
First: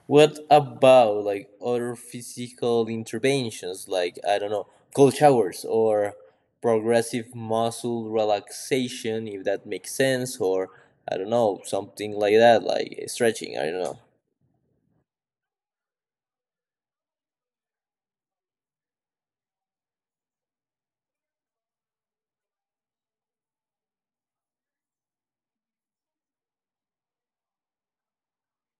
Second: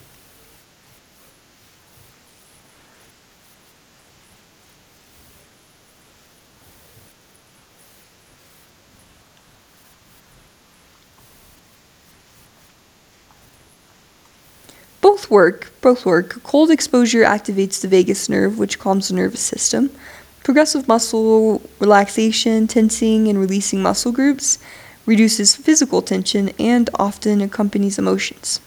Speaker 1: What about like other physical interventions, like I don't know, cold showers or progressive muscle relaxation, if that makes sense, or I don't know, something like that, like stretching. I don't know.
Speaker 2: Both work, both work. Cold exposure activates the vagus nerve, which calms the nervous system. Progressive muscle relaxation, tensing, and releasing muscle groups reduces physical tension and often accompanies emotions.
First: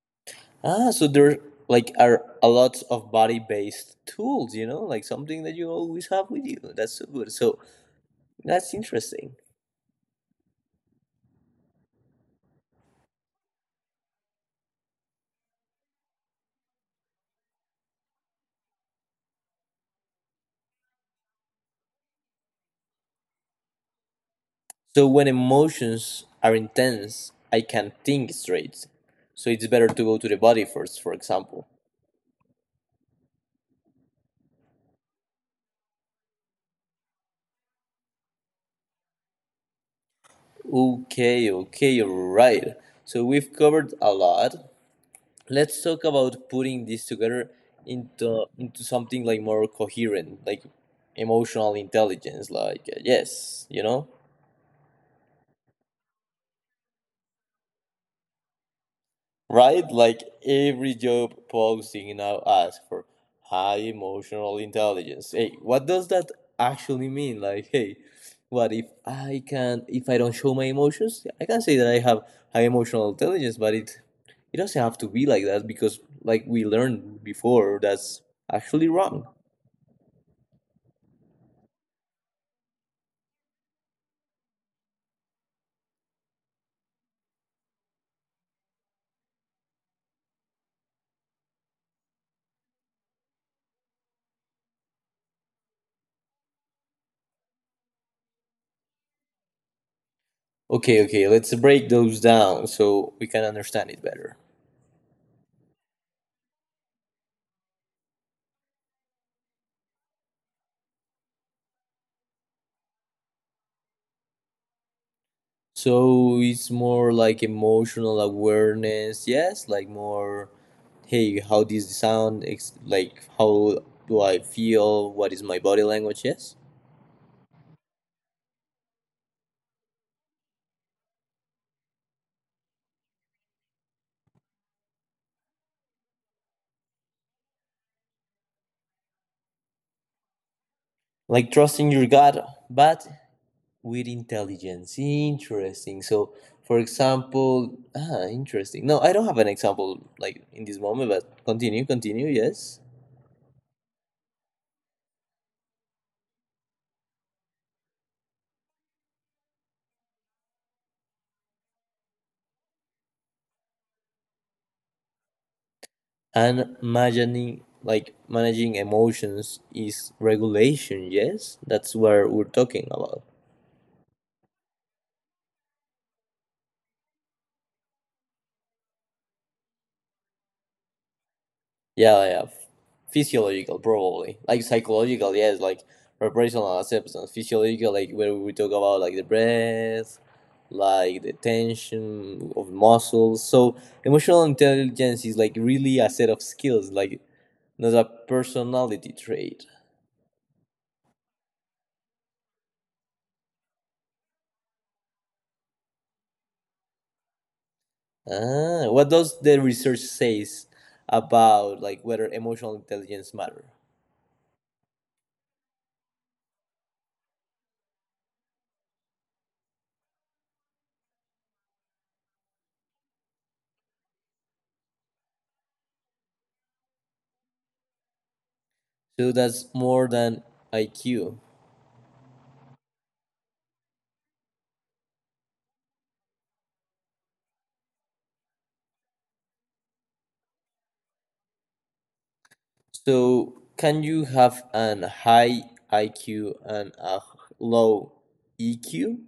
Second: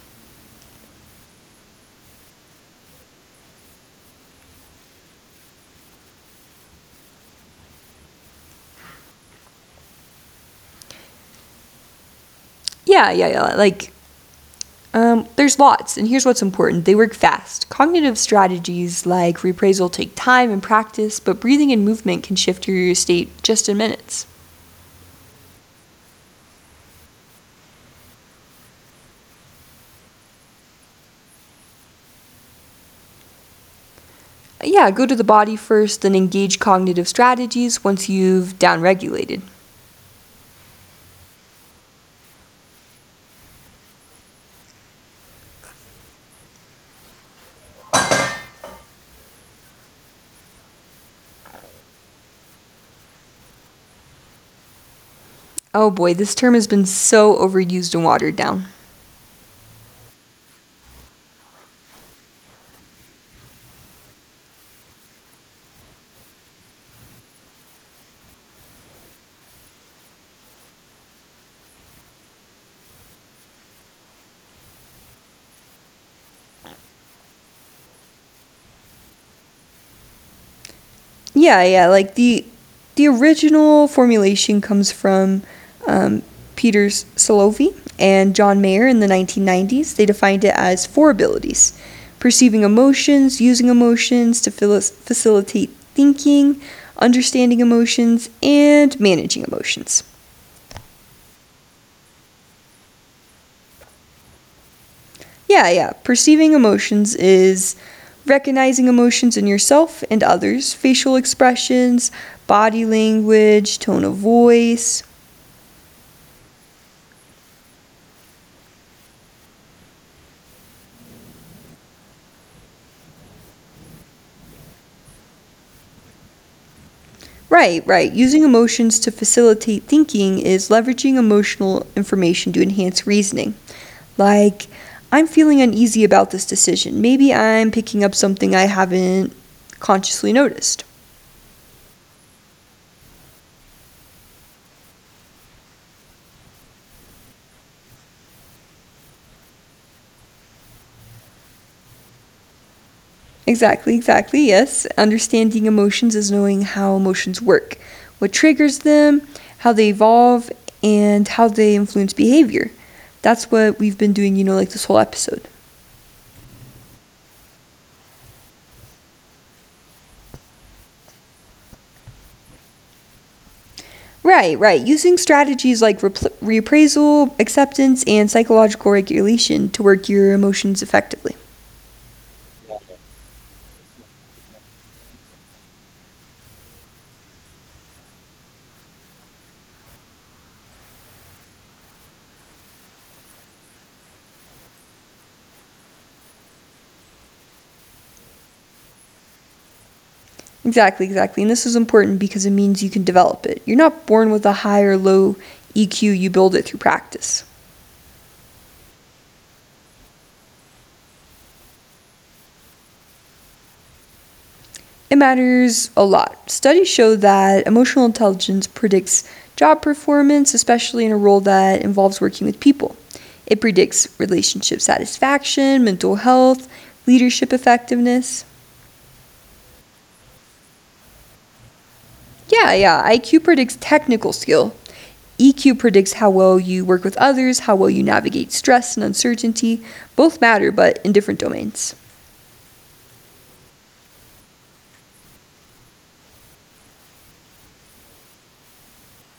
Speaker 1: Ah, so there like are a lot of body-based tools, you know, like something that you always have with you. That's so good. So that's interesting.
Speaker 2: Yeah, yeah, yeah. Like, there's lots, and here's what's important: they work fast. Cognitive strategies like reappraisal take time and practice, but breathing and movement can shift your state just in minutes.
Speaker 1: So when emotions are intense, I can't think straight. So it's better to go to the body first, for example.
Speaker 2: Yeah, go to the body first, then engage cognitive strategies once you've downregulated.
Speaker 1: Okay, okay, right. So we've covered a lot. Let's talk about putting this together into something like more coherent, like emotional intelligence. Like yes, you know.
Speaker 2: Oh boy, this term has been so overused and watered down.
Speaker 1: Right? Like every job posting now asks for high emotional intelligence. Hey, what does that actually mean? Like, hey, what if I can if I don't show my emotions? Yeah, I can say that I have high emotional intelligence, but it doesn't have to be like that because like we learned before, that's actually wrong.
Speaker 2: Yeah, yeah. Like the original formulation comes from um, Peter Salovey and John Mayer in the 1990s. They defined it as four abilities: perceiving emotions, using emotions to facilitate thinking, understanding emotions, and managing emotions.
Speaker 1: Okay, okay, let's break those down so we can understand it better.
Speaker 2: Yeah, yeah. Perceiving emotions is recognizing emotions in yourself and others, facial expressions, body language, tone of voice.
Speaker 1: So it's more like emotional awareness, yes, like more, hey, how does it sound? Like, how do I feel? What is my body language? Yes.
Speaker 2: Right, right. Using emotions to facilitate thinking is leveraging emotional information to enhance reasoning. Like, I'm feeling uneasy about this decision. Maybe I'm picking up something I haven't consciously noticed.
Speaker 1: Like trusting your gut, but with intelligence. Interesting. So, for example, interesting. No, I don't have an example like in this moment, but continue, continue, yes.
Speaker 2: Exactly, exactly. Yes. Understanding emotions is knowing how emotions work, what triggers them, how they evolve, and how they influence behavior. That's what we've been doing, you know, like this whole episode.
Speaker 1: And managing, like, managing emotions is regulation, yes? That's what we're talking about.
Speaker 2: Right, right. Using strategies like reappraisal, acceptance, and psychological regulation to work your emotions effectively.
Speaker 1: Yeah, yeah. Physiological, probably. Like psychological, yes, like vibrational acceptance. Physiological, like where we talk about like the breath, like the tension of muscles. So emotional intelligence is like really a set of skills, like not a personality trait.
Speaker 2: Exactly, exactly. And this is important because it means you can develop it. You're not born with a high or low EQ, you build it through practice.
Speaker 1: Ah, what does the research says about like whether emotional intelligence matter?
Speaker 2: It matters a lot. Studies show that emotional intelligence predicts job performance, especially in a role that involves working with people. It predicts relationship satisfaction, mental health, leadership effectiveness.
Speaker 1: So that's more than IQ.
Speaker 2: Yeah, yeah. IQ predicts technical skill. EQ predicts how well you work with others, how well you navigate stress and uncertainty. Both matter, but in different domains.
Speaker 1: So, can you have an high IQ and a low EQ?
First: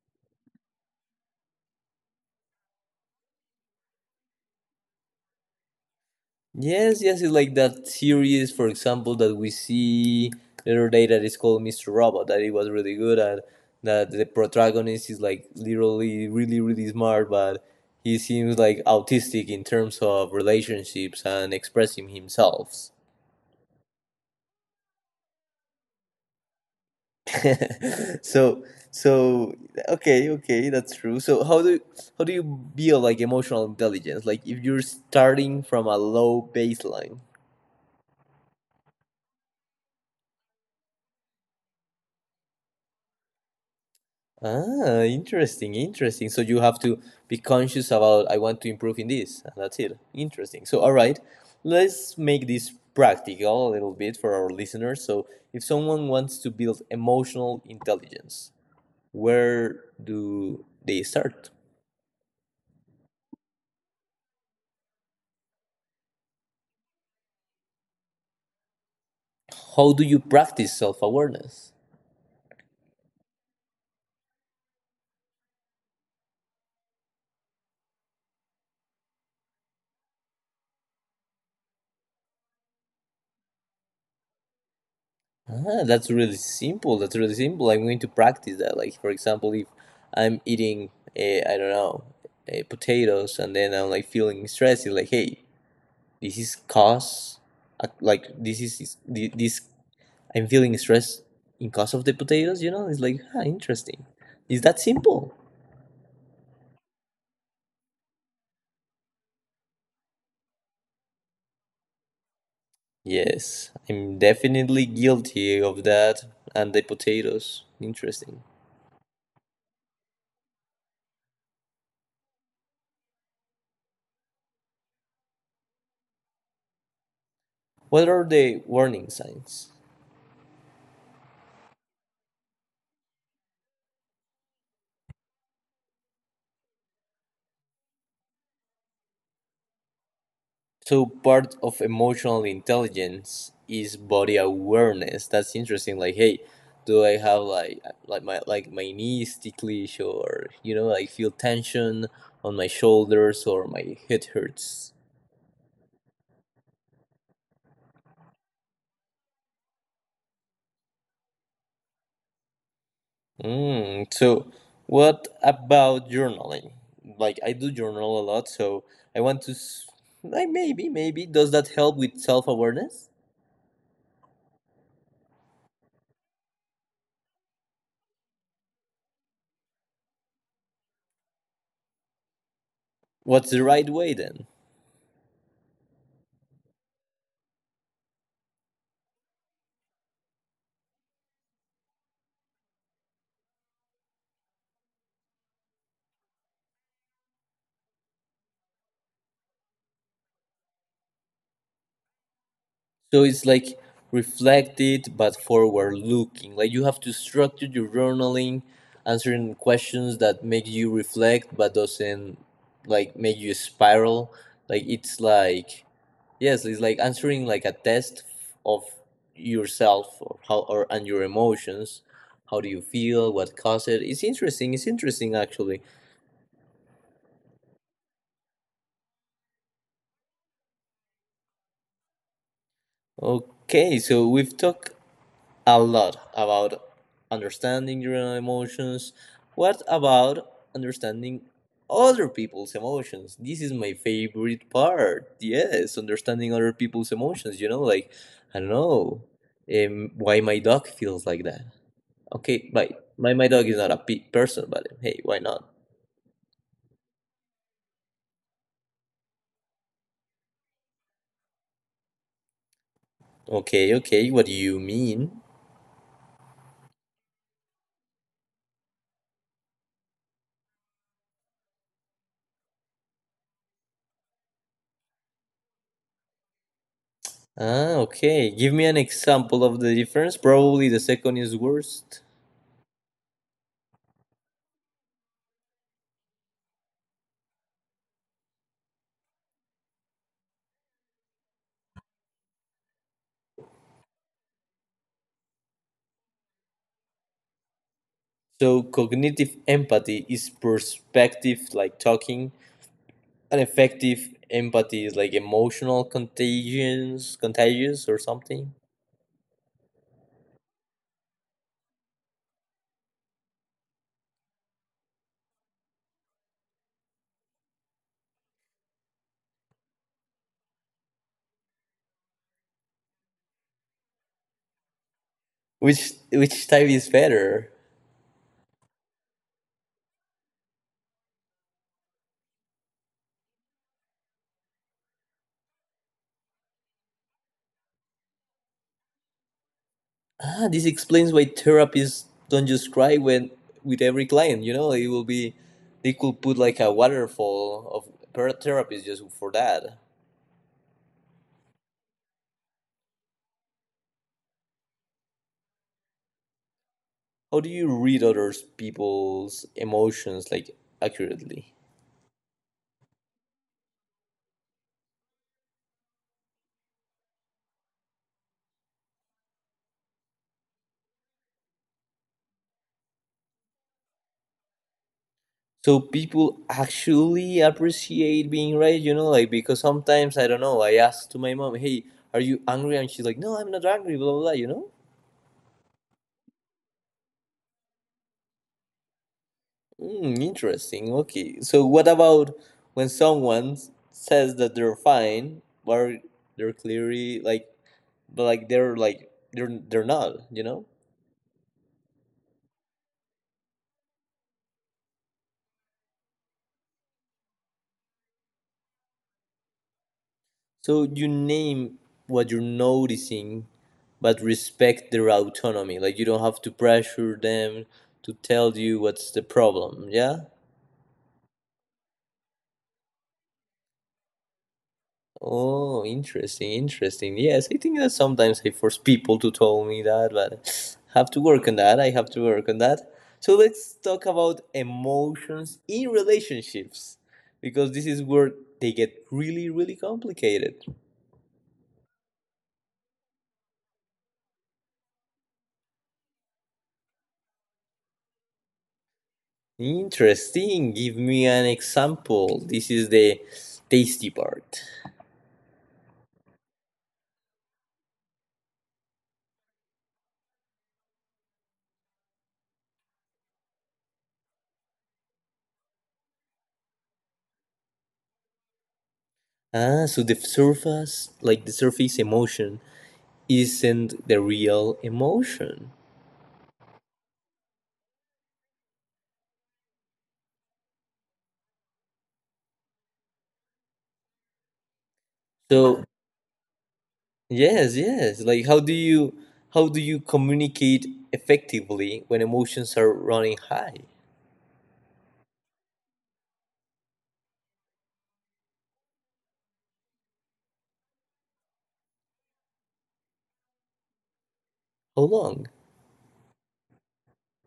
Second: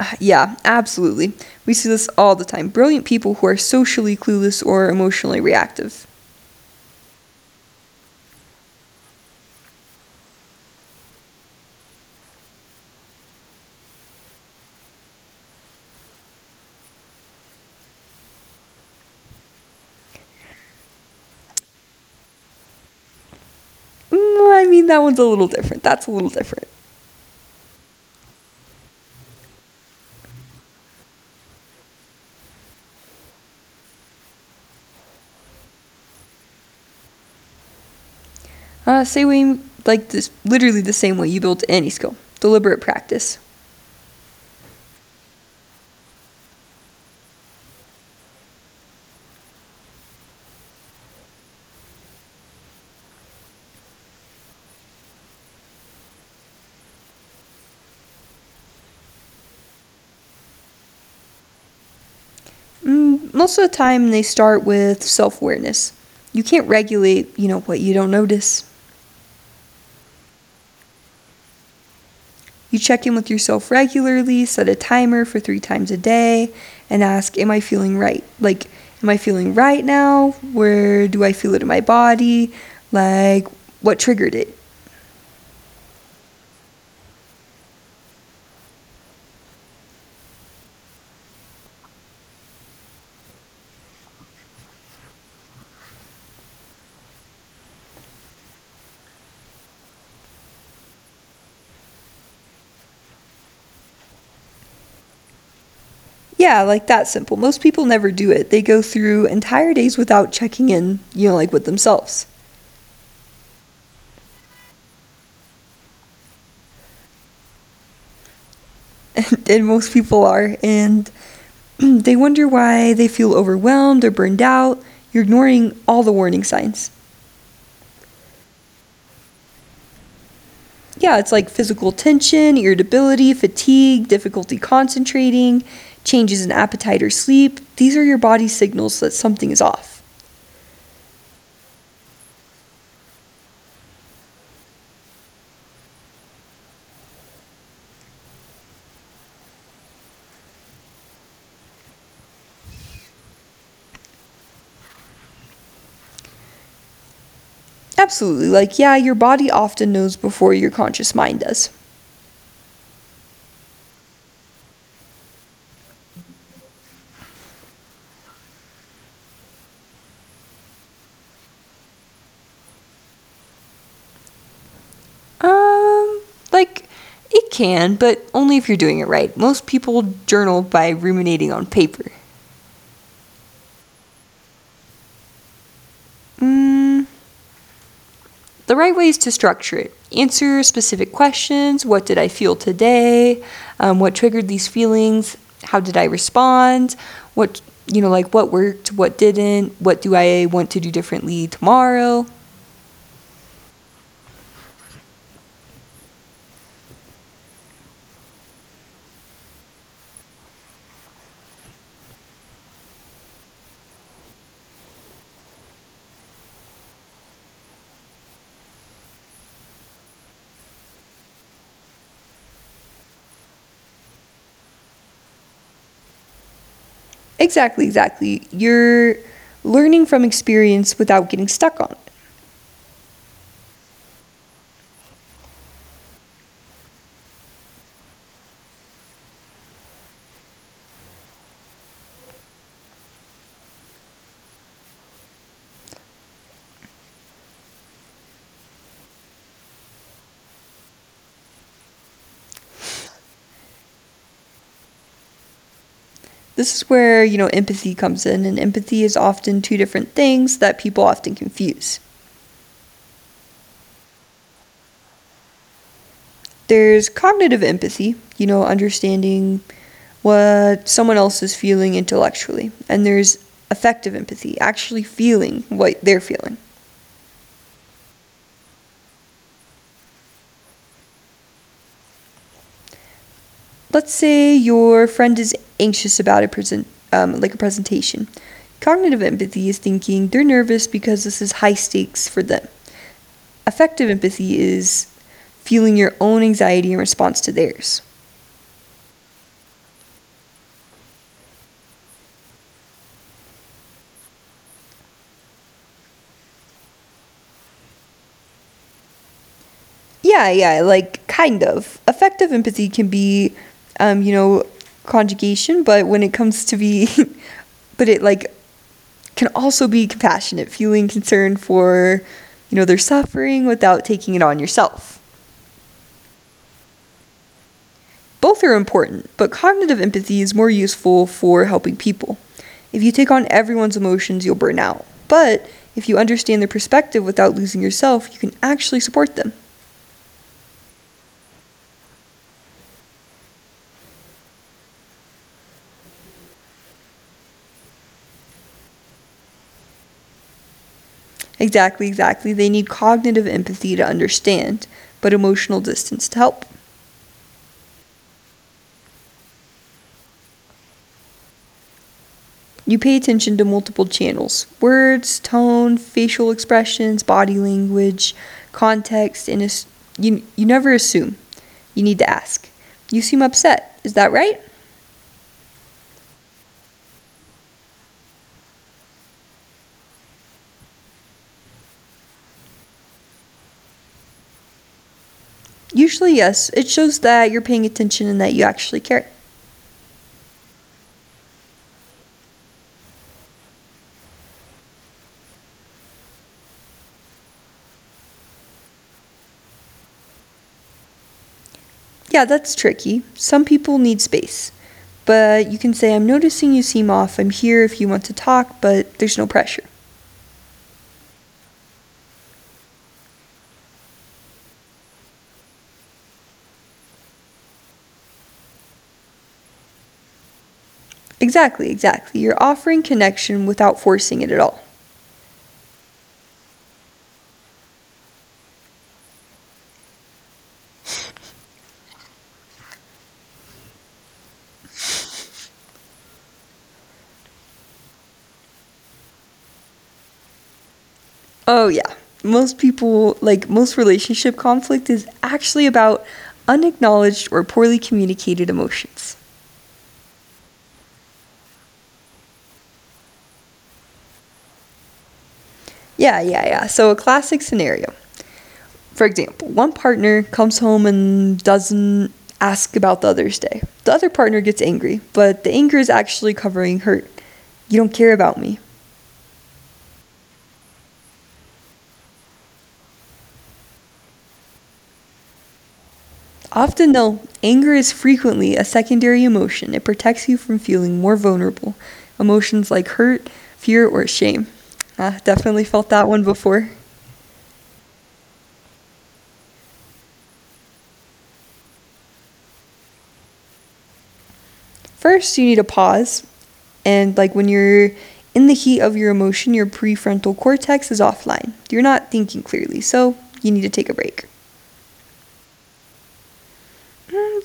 Speaker 2: Yeah, absolutely. We see this all the time. Brilliant people who are socially clueless or emotionally reactive.
Speaker 1: Yes, yes, it's like that series, for example, that we see the other day that is called Mr. Robot, that it was really good at, that the protagonist is like literally really, really smart, but he seems like autistic in terms of relationships and expressing himself.
Speaker 2: I mean, that one's a little different. That's a little different.
Speaker 1: (laughs) so so okay, okay, that's true. So how do you build like emotional intelligence, like if you're starting from a low baseline?
Speaker 2: Say we like this, literally the same way you build any skill deliberate practice.
Speaker 1: Ah, interesting, interesting. So you have to be conscious about I want to improve in this, and that's it. Interesting. So all right, let's make this practical a little bit for our listeners. So if someone wants to build emotional intelligence, where do they start?
Speaker 2: Most of the time, they start with self awareness. You can't regulate, you know, what you don't notice.
Speaker 1: How do you practice self-awareness?
Speaker 2: You check in with yourself regularly, set a timer for three times a day, and ask, am I feeling right? Like, am I feeling right now? Where do I feel it in my body? Like, what triggered it?
Speaker 1: Ah, that's really simple. That's really simple. I'm going to practice that. Like, for example, if I'm eating, I don't know, potatoes, and then I'm like feeling stressed, it's like, hey, this is cause, like, this is- thi- this, I'm feeling stressed in cause of the potatoes, you know? It's like, ah, interesting. Is that simple?
Speaker 2: Yeah, like that simple. Most people never do it. They go through entire days without checking in, you know, like with themselves. (laughs)
Speaker 1: Yes, I'm definitely guilty of that. And the potatoes, interesting.
Speaker 2: And most people are. And (clears throat) they wonder why they feel overwhelmed or burned out. You're ignoring all the warning signs.
Speaker 1: What are the warning signs?
Speaker 2: Yeah, it's like physical tension, irritability, fatigue, difficulty concentrating, changes in appetite or sleep. These are your body signals that something is off.
Speaker 1: So part of emotional intelligence is body awareness. That's interesting. Like, hey, do I have my knees ticklish, or you know, like feel tension on my shoulders or my head hurts?
Speaker 2: Absolutely. Like, yeah, your body often knows before your conscious mind does.
Speaker 1: Mm, so what about journaling? Like I do journal a lot, so I want to. Like maybe does that help with self awareness?
Speaker 2: Um, like, it can, but only if you're doing it right. Most people journal by ruminating on paper.
Speaker 1: What's the right way then?
Speaker 2: Mm, The right ways to structure it answer specific questions. What did I feel today? What triggered these feelings? How did I respond? What, you know, like what worked, what didn't? What do I want to do differently tomorrow?
Speaker 1: So it's like reflected but forward looking. Like you have to structure your journaling, answering questions that make you reflect but doesn't like make you spiral. Like it's like yes, it's like answering like a test of yourself, or how or and your emotions. How do you feel? What caused it? It's interesting. It's interesting actually.
Speaker 2: Exactly, exactly. You're learning from experience without getting stuck on it.
Speaker 1: Okay, so we've talked a lot about understanding your own emotions. What about understanding other people's emotions? This is my favorite part. Yes, understanding other people's emotions. You know, like, I don't know, why my dog feels like that. Okay, right. My dog is not a person, but hey, why not?
Speaker 2: This is where, you know, empathy comes in, and empathy is often two different things that people often confuse.
Speaker 1: Okay, okay, what do you mean?
Speaker 2: There's cognitive empathy, you know, understanding what someone else is feeling intellectually. And there's affective empathy, actually feeling what they're feeling.
Speaker 1: Ah, okay. Give me an example of the difference. Probably the second is worst.
Speaker 2: Let's say your friend is anxious about a presentation. Cognitive empathy is thinking they're nervous because this is high stakes for them. Affective empathy is feeling your own anxiety in response to theirs.
Speaker 1: So cognitive empathy is perspective like talking, and effective empathy is like emotional contagions, contagious or something.
Speaker 2: Yeah, yeah, like kind of. Affective empathy can be, you know, conjugation, but when it comes to be, (laughs) but it like can also be compassionate, feeling concern for, you know, their suffering without taking it on yourself.
Speaker 1: Which type is better?
Speaker 2: Both are important, but cognitive empathy is more useful for helping people. If you take on everyone's emotions, you'll burn out. But if you understand their perspective without losing yourself, you can actually support them.
Speaker 1: Ah, this explains why therapists don't just cry when with every client. You know, it will be they could put like a waterfall of therapists just for that.
Speaker 2: Exactly, exactly. They need cognitive empathy to understand, but emotional distance to help.
Speaker 1: How do you read others people's emotions like accurately?
Speaker 2: You pay attention to multiple channels words, tone, facial expressions, body language, context, and you never assume. You need to ask. You seem upset. Is that right?
Speaker 1: So people actually appreciate being right, you know, like because sometimes I don't know. I ask to my mom, "Hey, are you angry?" And she's like, "No, I'm not angry." Blah blah blah, you know.
Speaker 2: Usually, yes. It shows that you're paying attention and that you actually care.
Speaker 1: Mm, interesting. Okay. So what about when someone says that they're fine, or they're clearly like, but like they're not, you know?
Speaker 2: Yeah, that's tricky. Some people need space. But you can say, I'm noticing you seem off. I'm here if you want to talk, but there's no pressure.
Speaker 1: So you name what you're noticing, but respect their autonomy. Like you don't have to pressure them to tell you what's the problem. Yeah.
Speaker 2: Exactly, exactly. You're offering connection without forcing it at all.
Speaker 1: Oh, interesting, interesting. Yes, I think that sometimes I force people to tell me that, but (sighs) (sniffs) have to work on that. I have to work on that. So let's talk about emotions in relationships because this is where they get really, really complicated.
Speaker 2: Oh, yeah. Most people, like most relationship conflict, is actually about unacknowledged or poorly communicated emotions.
Speaker 1: Interesting. Give me an example. This is the tasty part.
Speaker 2: Yeah, yeah, yeah. So, a classic scenario. For example, one partner comes home and doesn't ask about the other's day. The other partner gets angry, but the anger is actually covering hurt. You don't care about me.
Speaker 1: Ah, so the surface, like the surface emotion, isn't the real emotion.
Speaker 2: Often, though, anger is frequently a secondary emotion. It protects you from feeling more vulnerable. Emotions like hurt, fear, or shame. I definitely
Speaker 1: So
Speaker 2: felt that one before.
Speaker 1: yes, yes. Like how do you communicate effectively when emotions are running high?
Speaker 2: First, you need to pause. And, like, when you're in the heat of your emotion, your prefrontal cortex is offline. You're not thinking clearly, so you need to take a break.
Speaker 1: How long?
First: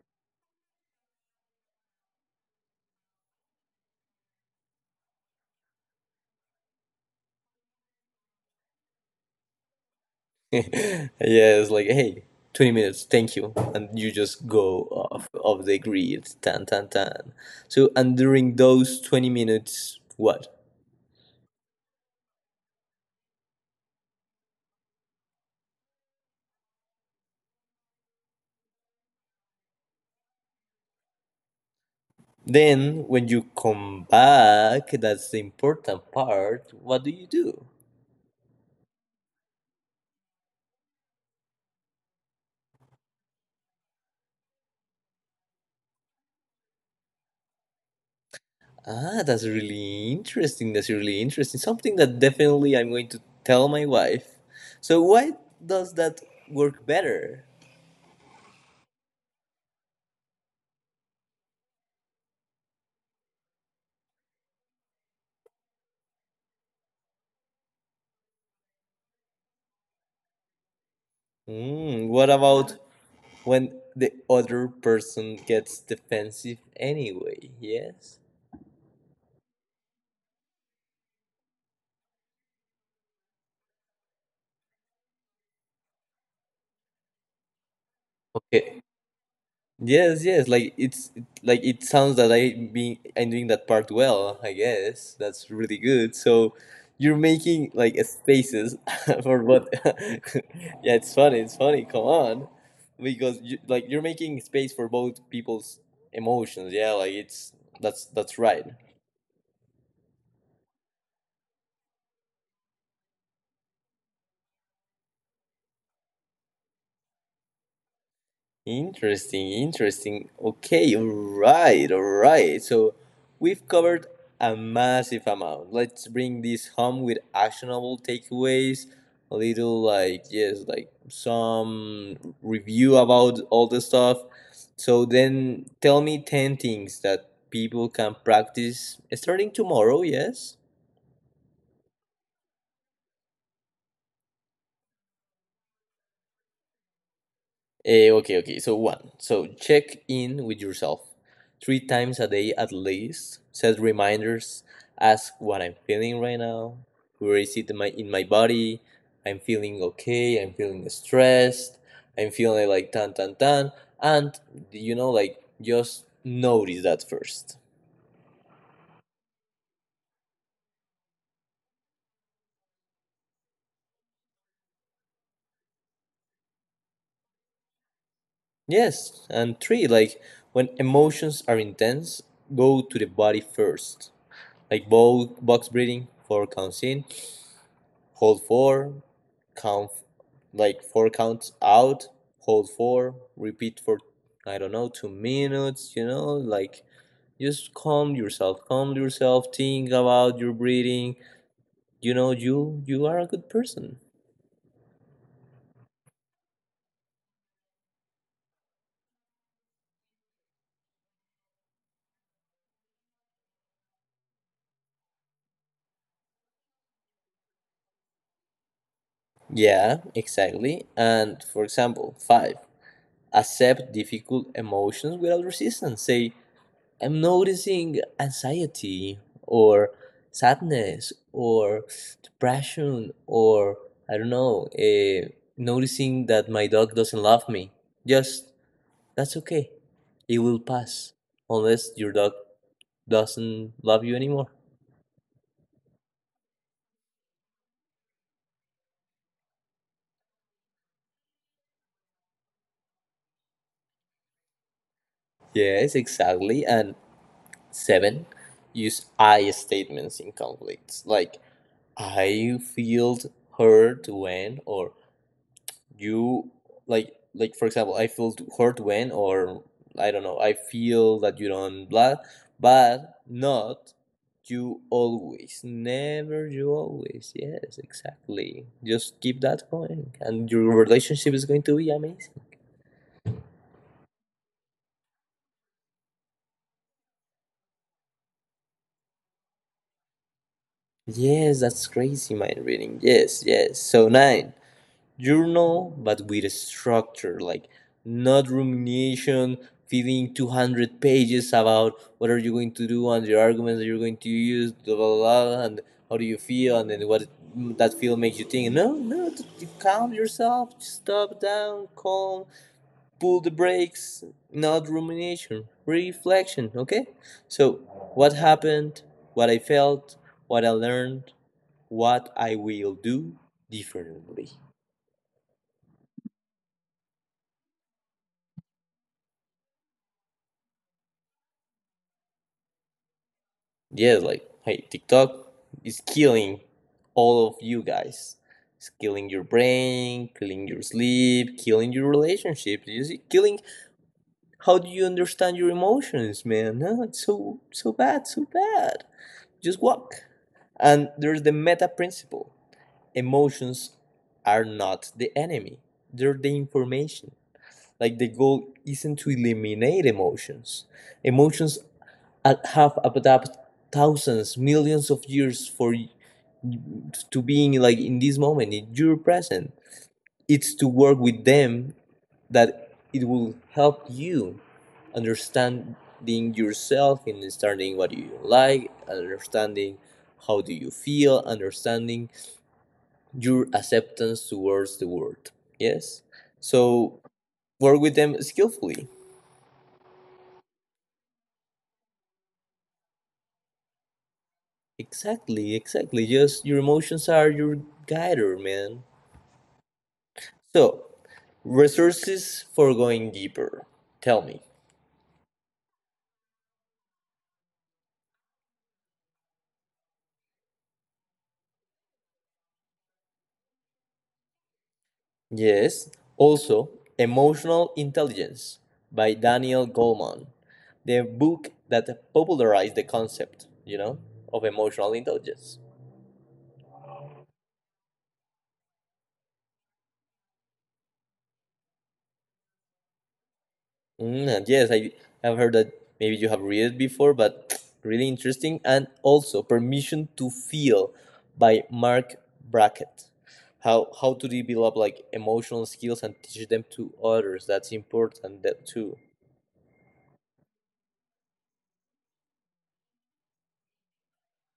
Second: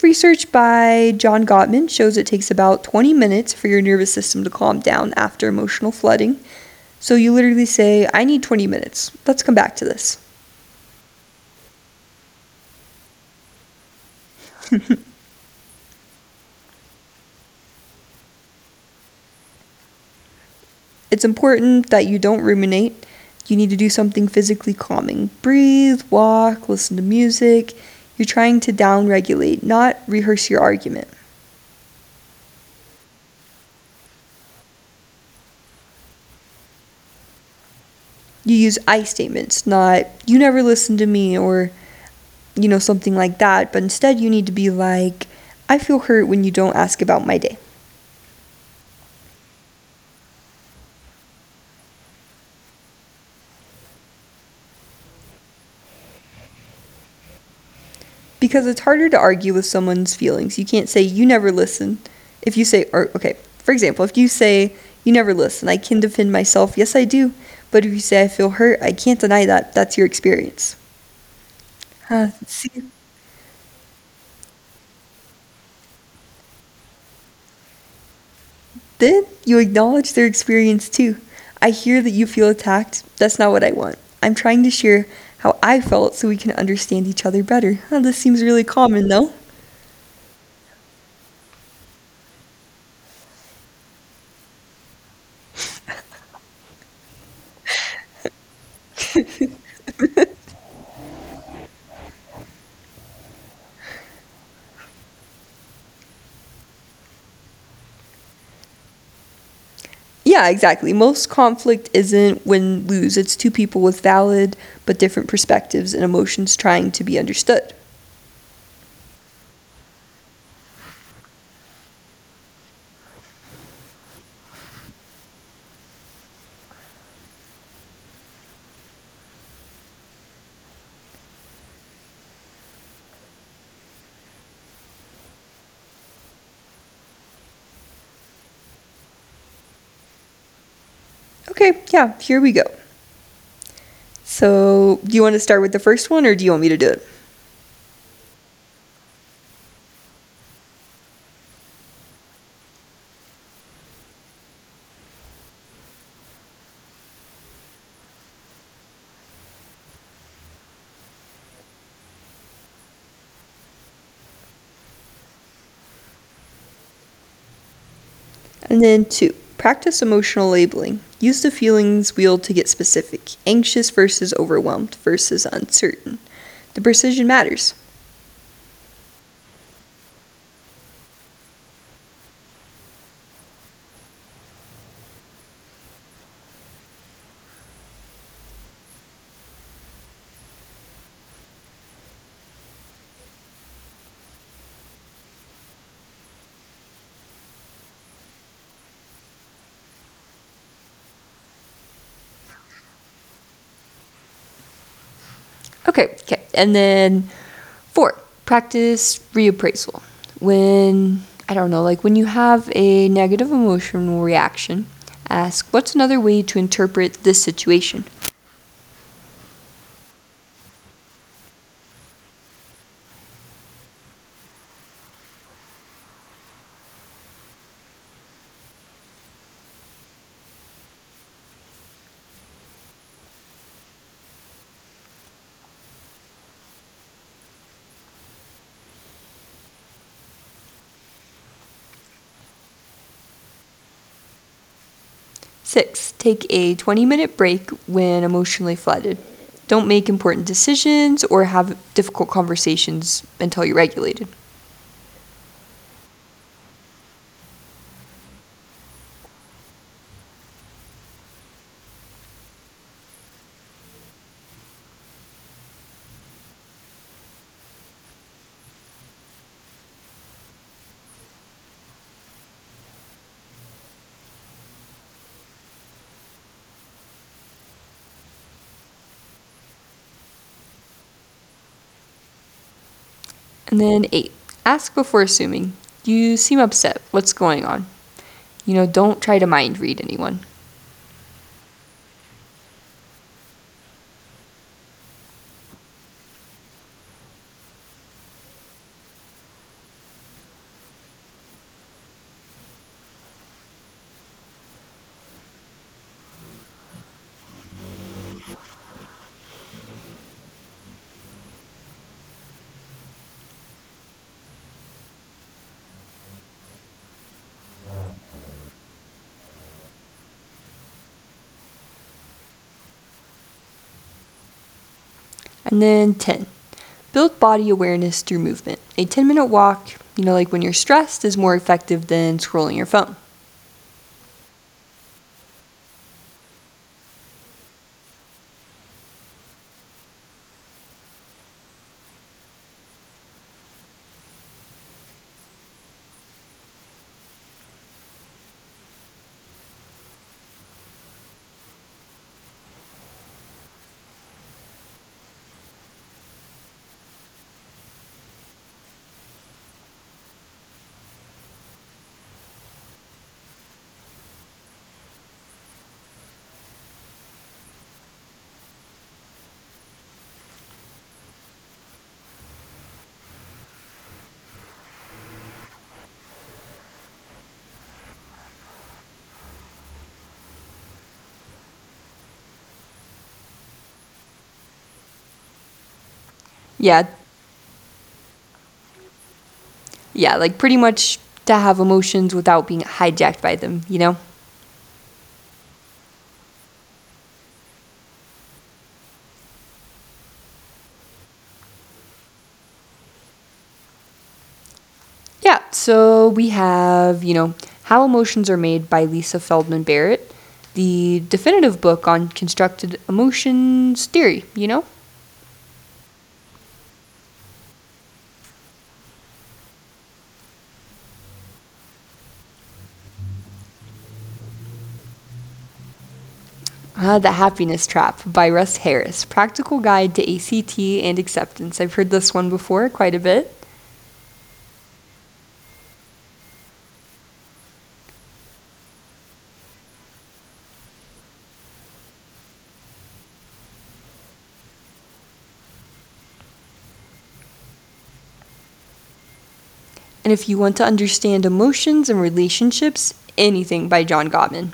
Speaker 2: Research by John Gottman shows it takes about 20 minutes for your nervous system to calm down after emotional flooding. So you literally say, I need 20 minutes. Let's come back to this.
Speaker 1: (laughs) yes, like hey, 20 minutes. Thank you, and you just go off of the grid. Tan tan tan. So and during those 20 minutes, what?
Speaker 2: It's important that you don't ruminate. You need to do something physically calming. Breathe, walk, listen to music. You're trying to downregulate, not rehearse your argument.
Speaker 1: Then, when you come back, that's the important part. What do you do?
Speaker 2: You use I statements, not you never listen to me or you know something like that, but instead you need to be like I feel hurt when you don't ask about my day.
Speaker 1: Ah, that's really interesting. That's really interesting. Something that definitely I'm going to tell my wife. So, why does that work better?
Speaker 2: Because it's harder to argue with someone's feelings. You can't say you never listen. If you say or okay, for example, if you say you never listen, I can defend myself. Yes, I do. But if you say I feel hurt, I can't deny that. That's your experience.
Speaker 1: Mm, what
Speaker 2: Huh,
Speaker 1: about
Speaker 2: see,
Speaker 1: when the other person gets defensive anyway? Yes?
Speaker 2: then you acknowledge their experience too. I hear that you feel attacked. That's not what I want. I'm trying to share how I felt so we can understand each other better. Huh, this seems really
Speaker 1: Okay,
Speaker 2: common though.
Speaker 1: yes, yes. Like it's like it sounds that I being I'm doing that part well. I guess that's really good. So you're making like a spaces (laughs) for what? (laughs) yeah, it's funny. It's funny. Come on, because you, like you're making space for both people's emotions. Yeah, like it's that's right.
Speaker 2: Yeah, exactly. Most conflict isn't win lose, it's two people with valid but different perspectives and emotions trying to be understood.
Speaker 1: Interesting, interesting. Okay, all right, all right. So we've covered a massive amount. Let's bring this home with actionable takeaways. A little like, yes, like some review about all the stuff. So then tell me 10 things that people can practice starting tomorrow, yes?
Speaker 2: Okay, yeah, here we go. So, do you want to start with the first one or do you want me to do it?
Speaker 1: Okay, okay. So one. So check in with yourself three times a day at least. Set reminders. Ask what I'm feeling right now. Where is it in my body? I'm feeling okay. I'm feeling stressed. I'm feeling like tan tan tan. And you know, like just notice that first.
Speaker 2: And then two, practice emotional labeling. Use the feelings wheel to get specific anxious versus overwhelmed versus uncertain. The precision matters.
Speaker 1: Yes. And three, like when emotions are intense, go to the body first, like box breathing for counts in, hold four, count like four counts out, hold four, repeat for I don't know 2 minutes. You know, like just calm yourself, think about your breathing. You know, you are a good person.
Speaker 2: Okay, okay. And then four, practice reappraisal. When, I don't know, like when you have a negative emotional reaction, ask what's another way to interpret this situation?
Speaker 1: Yeah, exactly. And for example, five, accept difficult emotions without resistance. Say, I'm noticing anxiety or sadness or depression or I don't know, noticing that my dog doesn't love me. Just that's okay. It will pass unless your dog doesn't love you anymore.
Speaker 2: Six, take a 20-minute break when emotionally flooded. Don't make important decisions or have difficult conversations until you're regulated.
Speaker 1: Yes, exactly. And seven, use I statements in conflicts. Like I feel hurt when, or you like for example, I feel hurt when, or I don't know, I feel that you don't blah, but not you always never you always. Yes, exactly, just keep that going and your relationship is going to be amazing.
Speaker 2: And then eight, ask before assuming. You seem upset. What's going on? You know, don't try to mind read anyone.
Speaker 1: Yes, that's crazy mind reading. Yes, yes, so nine. Journal, but with a structure, like not rumination, filling 200 pages about what are you going to do and your arguments that you're going to use, blah, blah, blah, and how do you feel, and then what that feel makes you think. No, no, calm yourself, just stop down, calm, pull the brakes, not rumination, reflection, okay? So, what happened, what I felt, what I learned, what I will do differently.
Speaker 2: And then 10, build body awareness through movement. A 10-minute walk, you know, like when you're stressed, is more effective than scrolling your phone.
Speaker 1: Yeah, like hey, TikTok is killing all of you guys. It's killing your brain, killing your sleep, killing your relationship. You see, killing how do you understand your emotions, man? No, it's so so bad, so bad. Just walk. And there's the meta principle. Emotions are not the enemy. They're the information. Like the goal isn't to eliminate emotions. Emotions have adapted thousands, millions of years for to being like in this moment, in your present. It's to work with them that it will help you understanding yourself, in understanding what you like, understanding how do you feel, understanding your acceptance towards the world. Yes.
Speaker 2: Yeah,
Speaker 1: So work with them skillfully.
Speaker 2: yeah, like pretty much to have emotions without being hijacked by them, you know?
Speaker 1: Exactly, exactly. Just your emotions are your guider, man. So, resources for going deeper. Tell me.
Speaker 2: Yeah, so we have, you know, How Emotions Are Made by Lisa Feldman Barrett, the definitive book on constructed emotions theory, you know?
Speaker 1: Yes, also Emotional Intelligence by Daniel Goleman, the book that popularized the concept, you know, of emotional intelligence.
Speaker 2: The Happiness Trap by Russ Harris, Practical Guide to ACT and Acceptance. I've heard this one before quite a bit.
Speaker 1: Mm, and yes, I have heard that maybe you have read it before, but (tsk) really interesting. And also, Permission to Feel by Mark Brackett. How to develop like emotional skills and teach them to others. That's important that too.
Speaker 2: And if you want to understand emotions and relationships, anything by John Gottman.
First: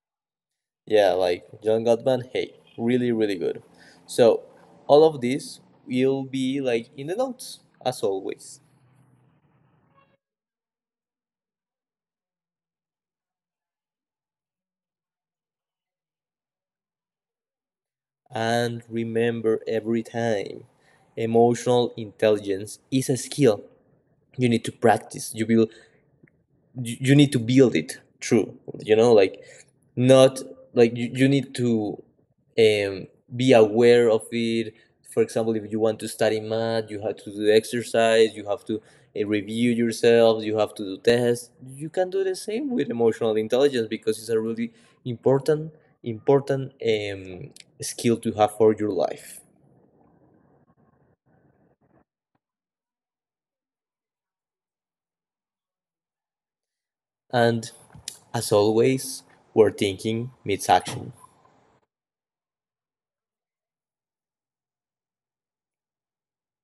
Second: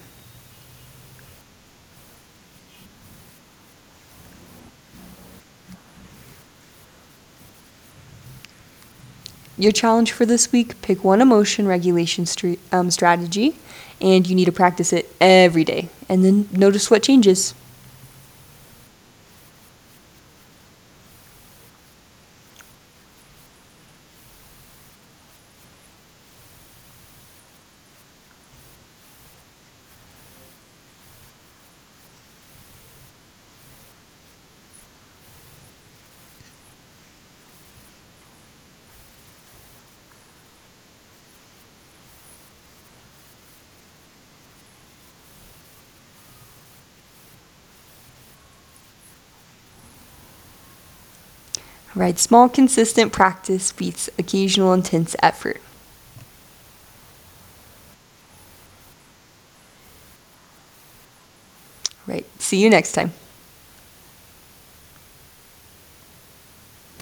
Speaker 1: Yeah, like John Gottman. Hey, really, really good. So all of this will be like in the notes as always.
Speaker 2: Your challenge for this week pick one emotion regulation strategy, and you need to practice it every day. And then notice what changes.
Speaker 1: And remember every time, emotional intelligence is a skill you need to practice. You will you need to build it through you know like not like you need to um, be aware of it. For example, if you want to study math you have to do exercise, you have to review yourself, you have to do tests. You can do the same with emotional intelligence because it's a really important important skill to have for your life.
Speaker 2: Right, small, consistent practice beats occasional intense effort.
Speaker 1: And as always, where thinking meets action.
Speaker 2: Right, see you next time.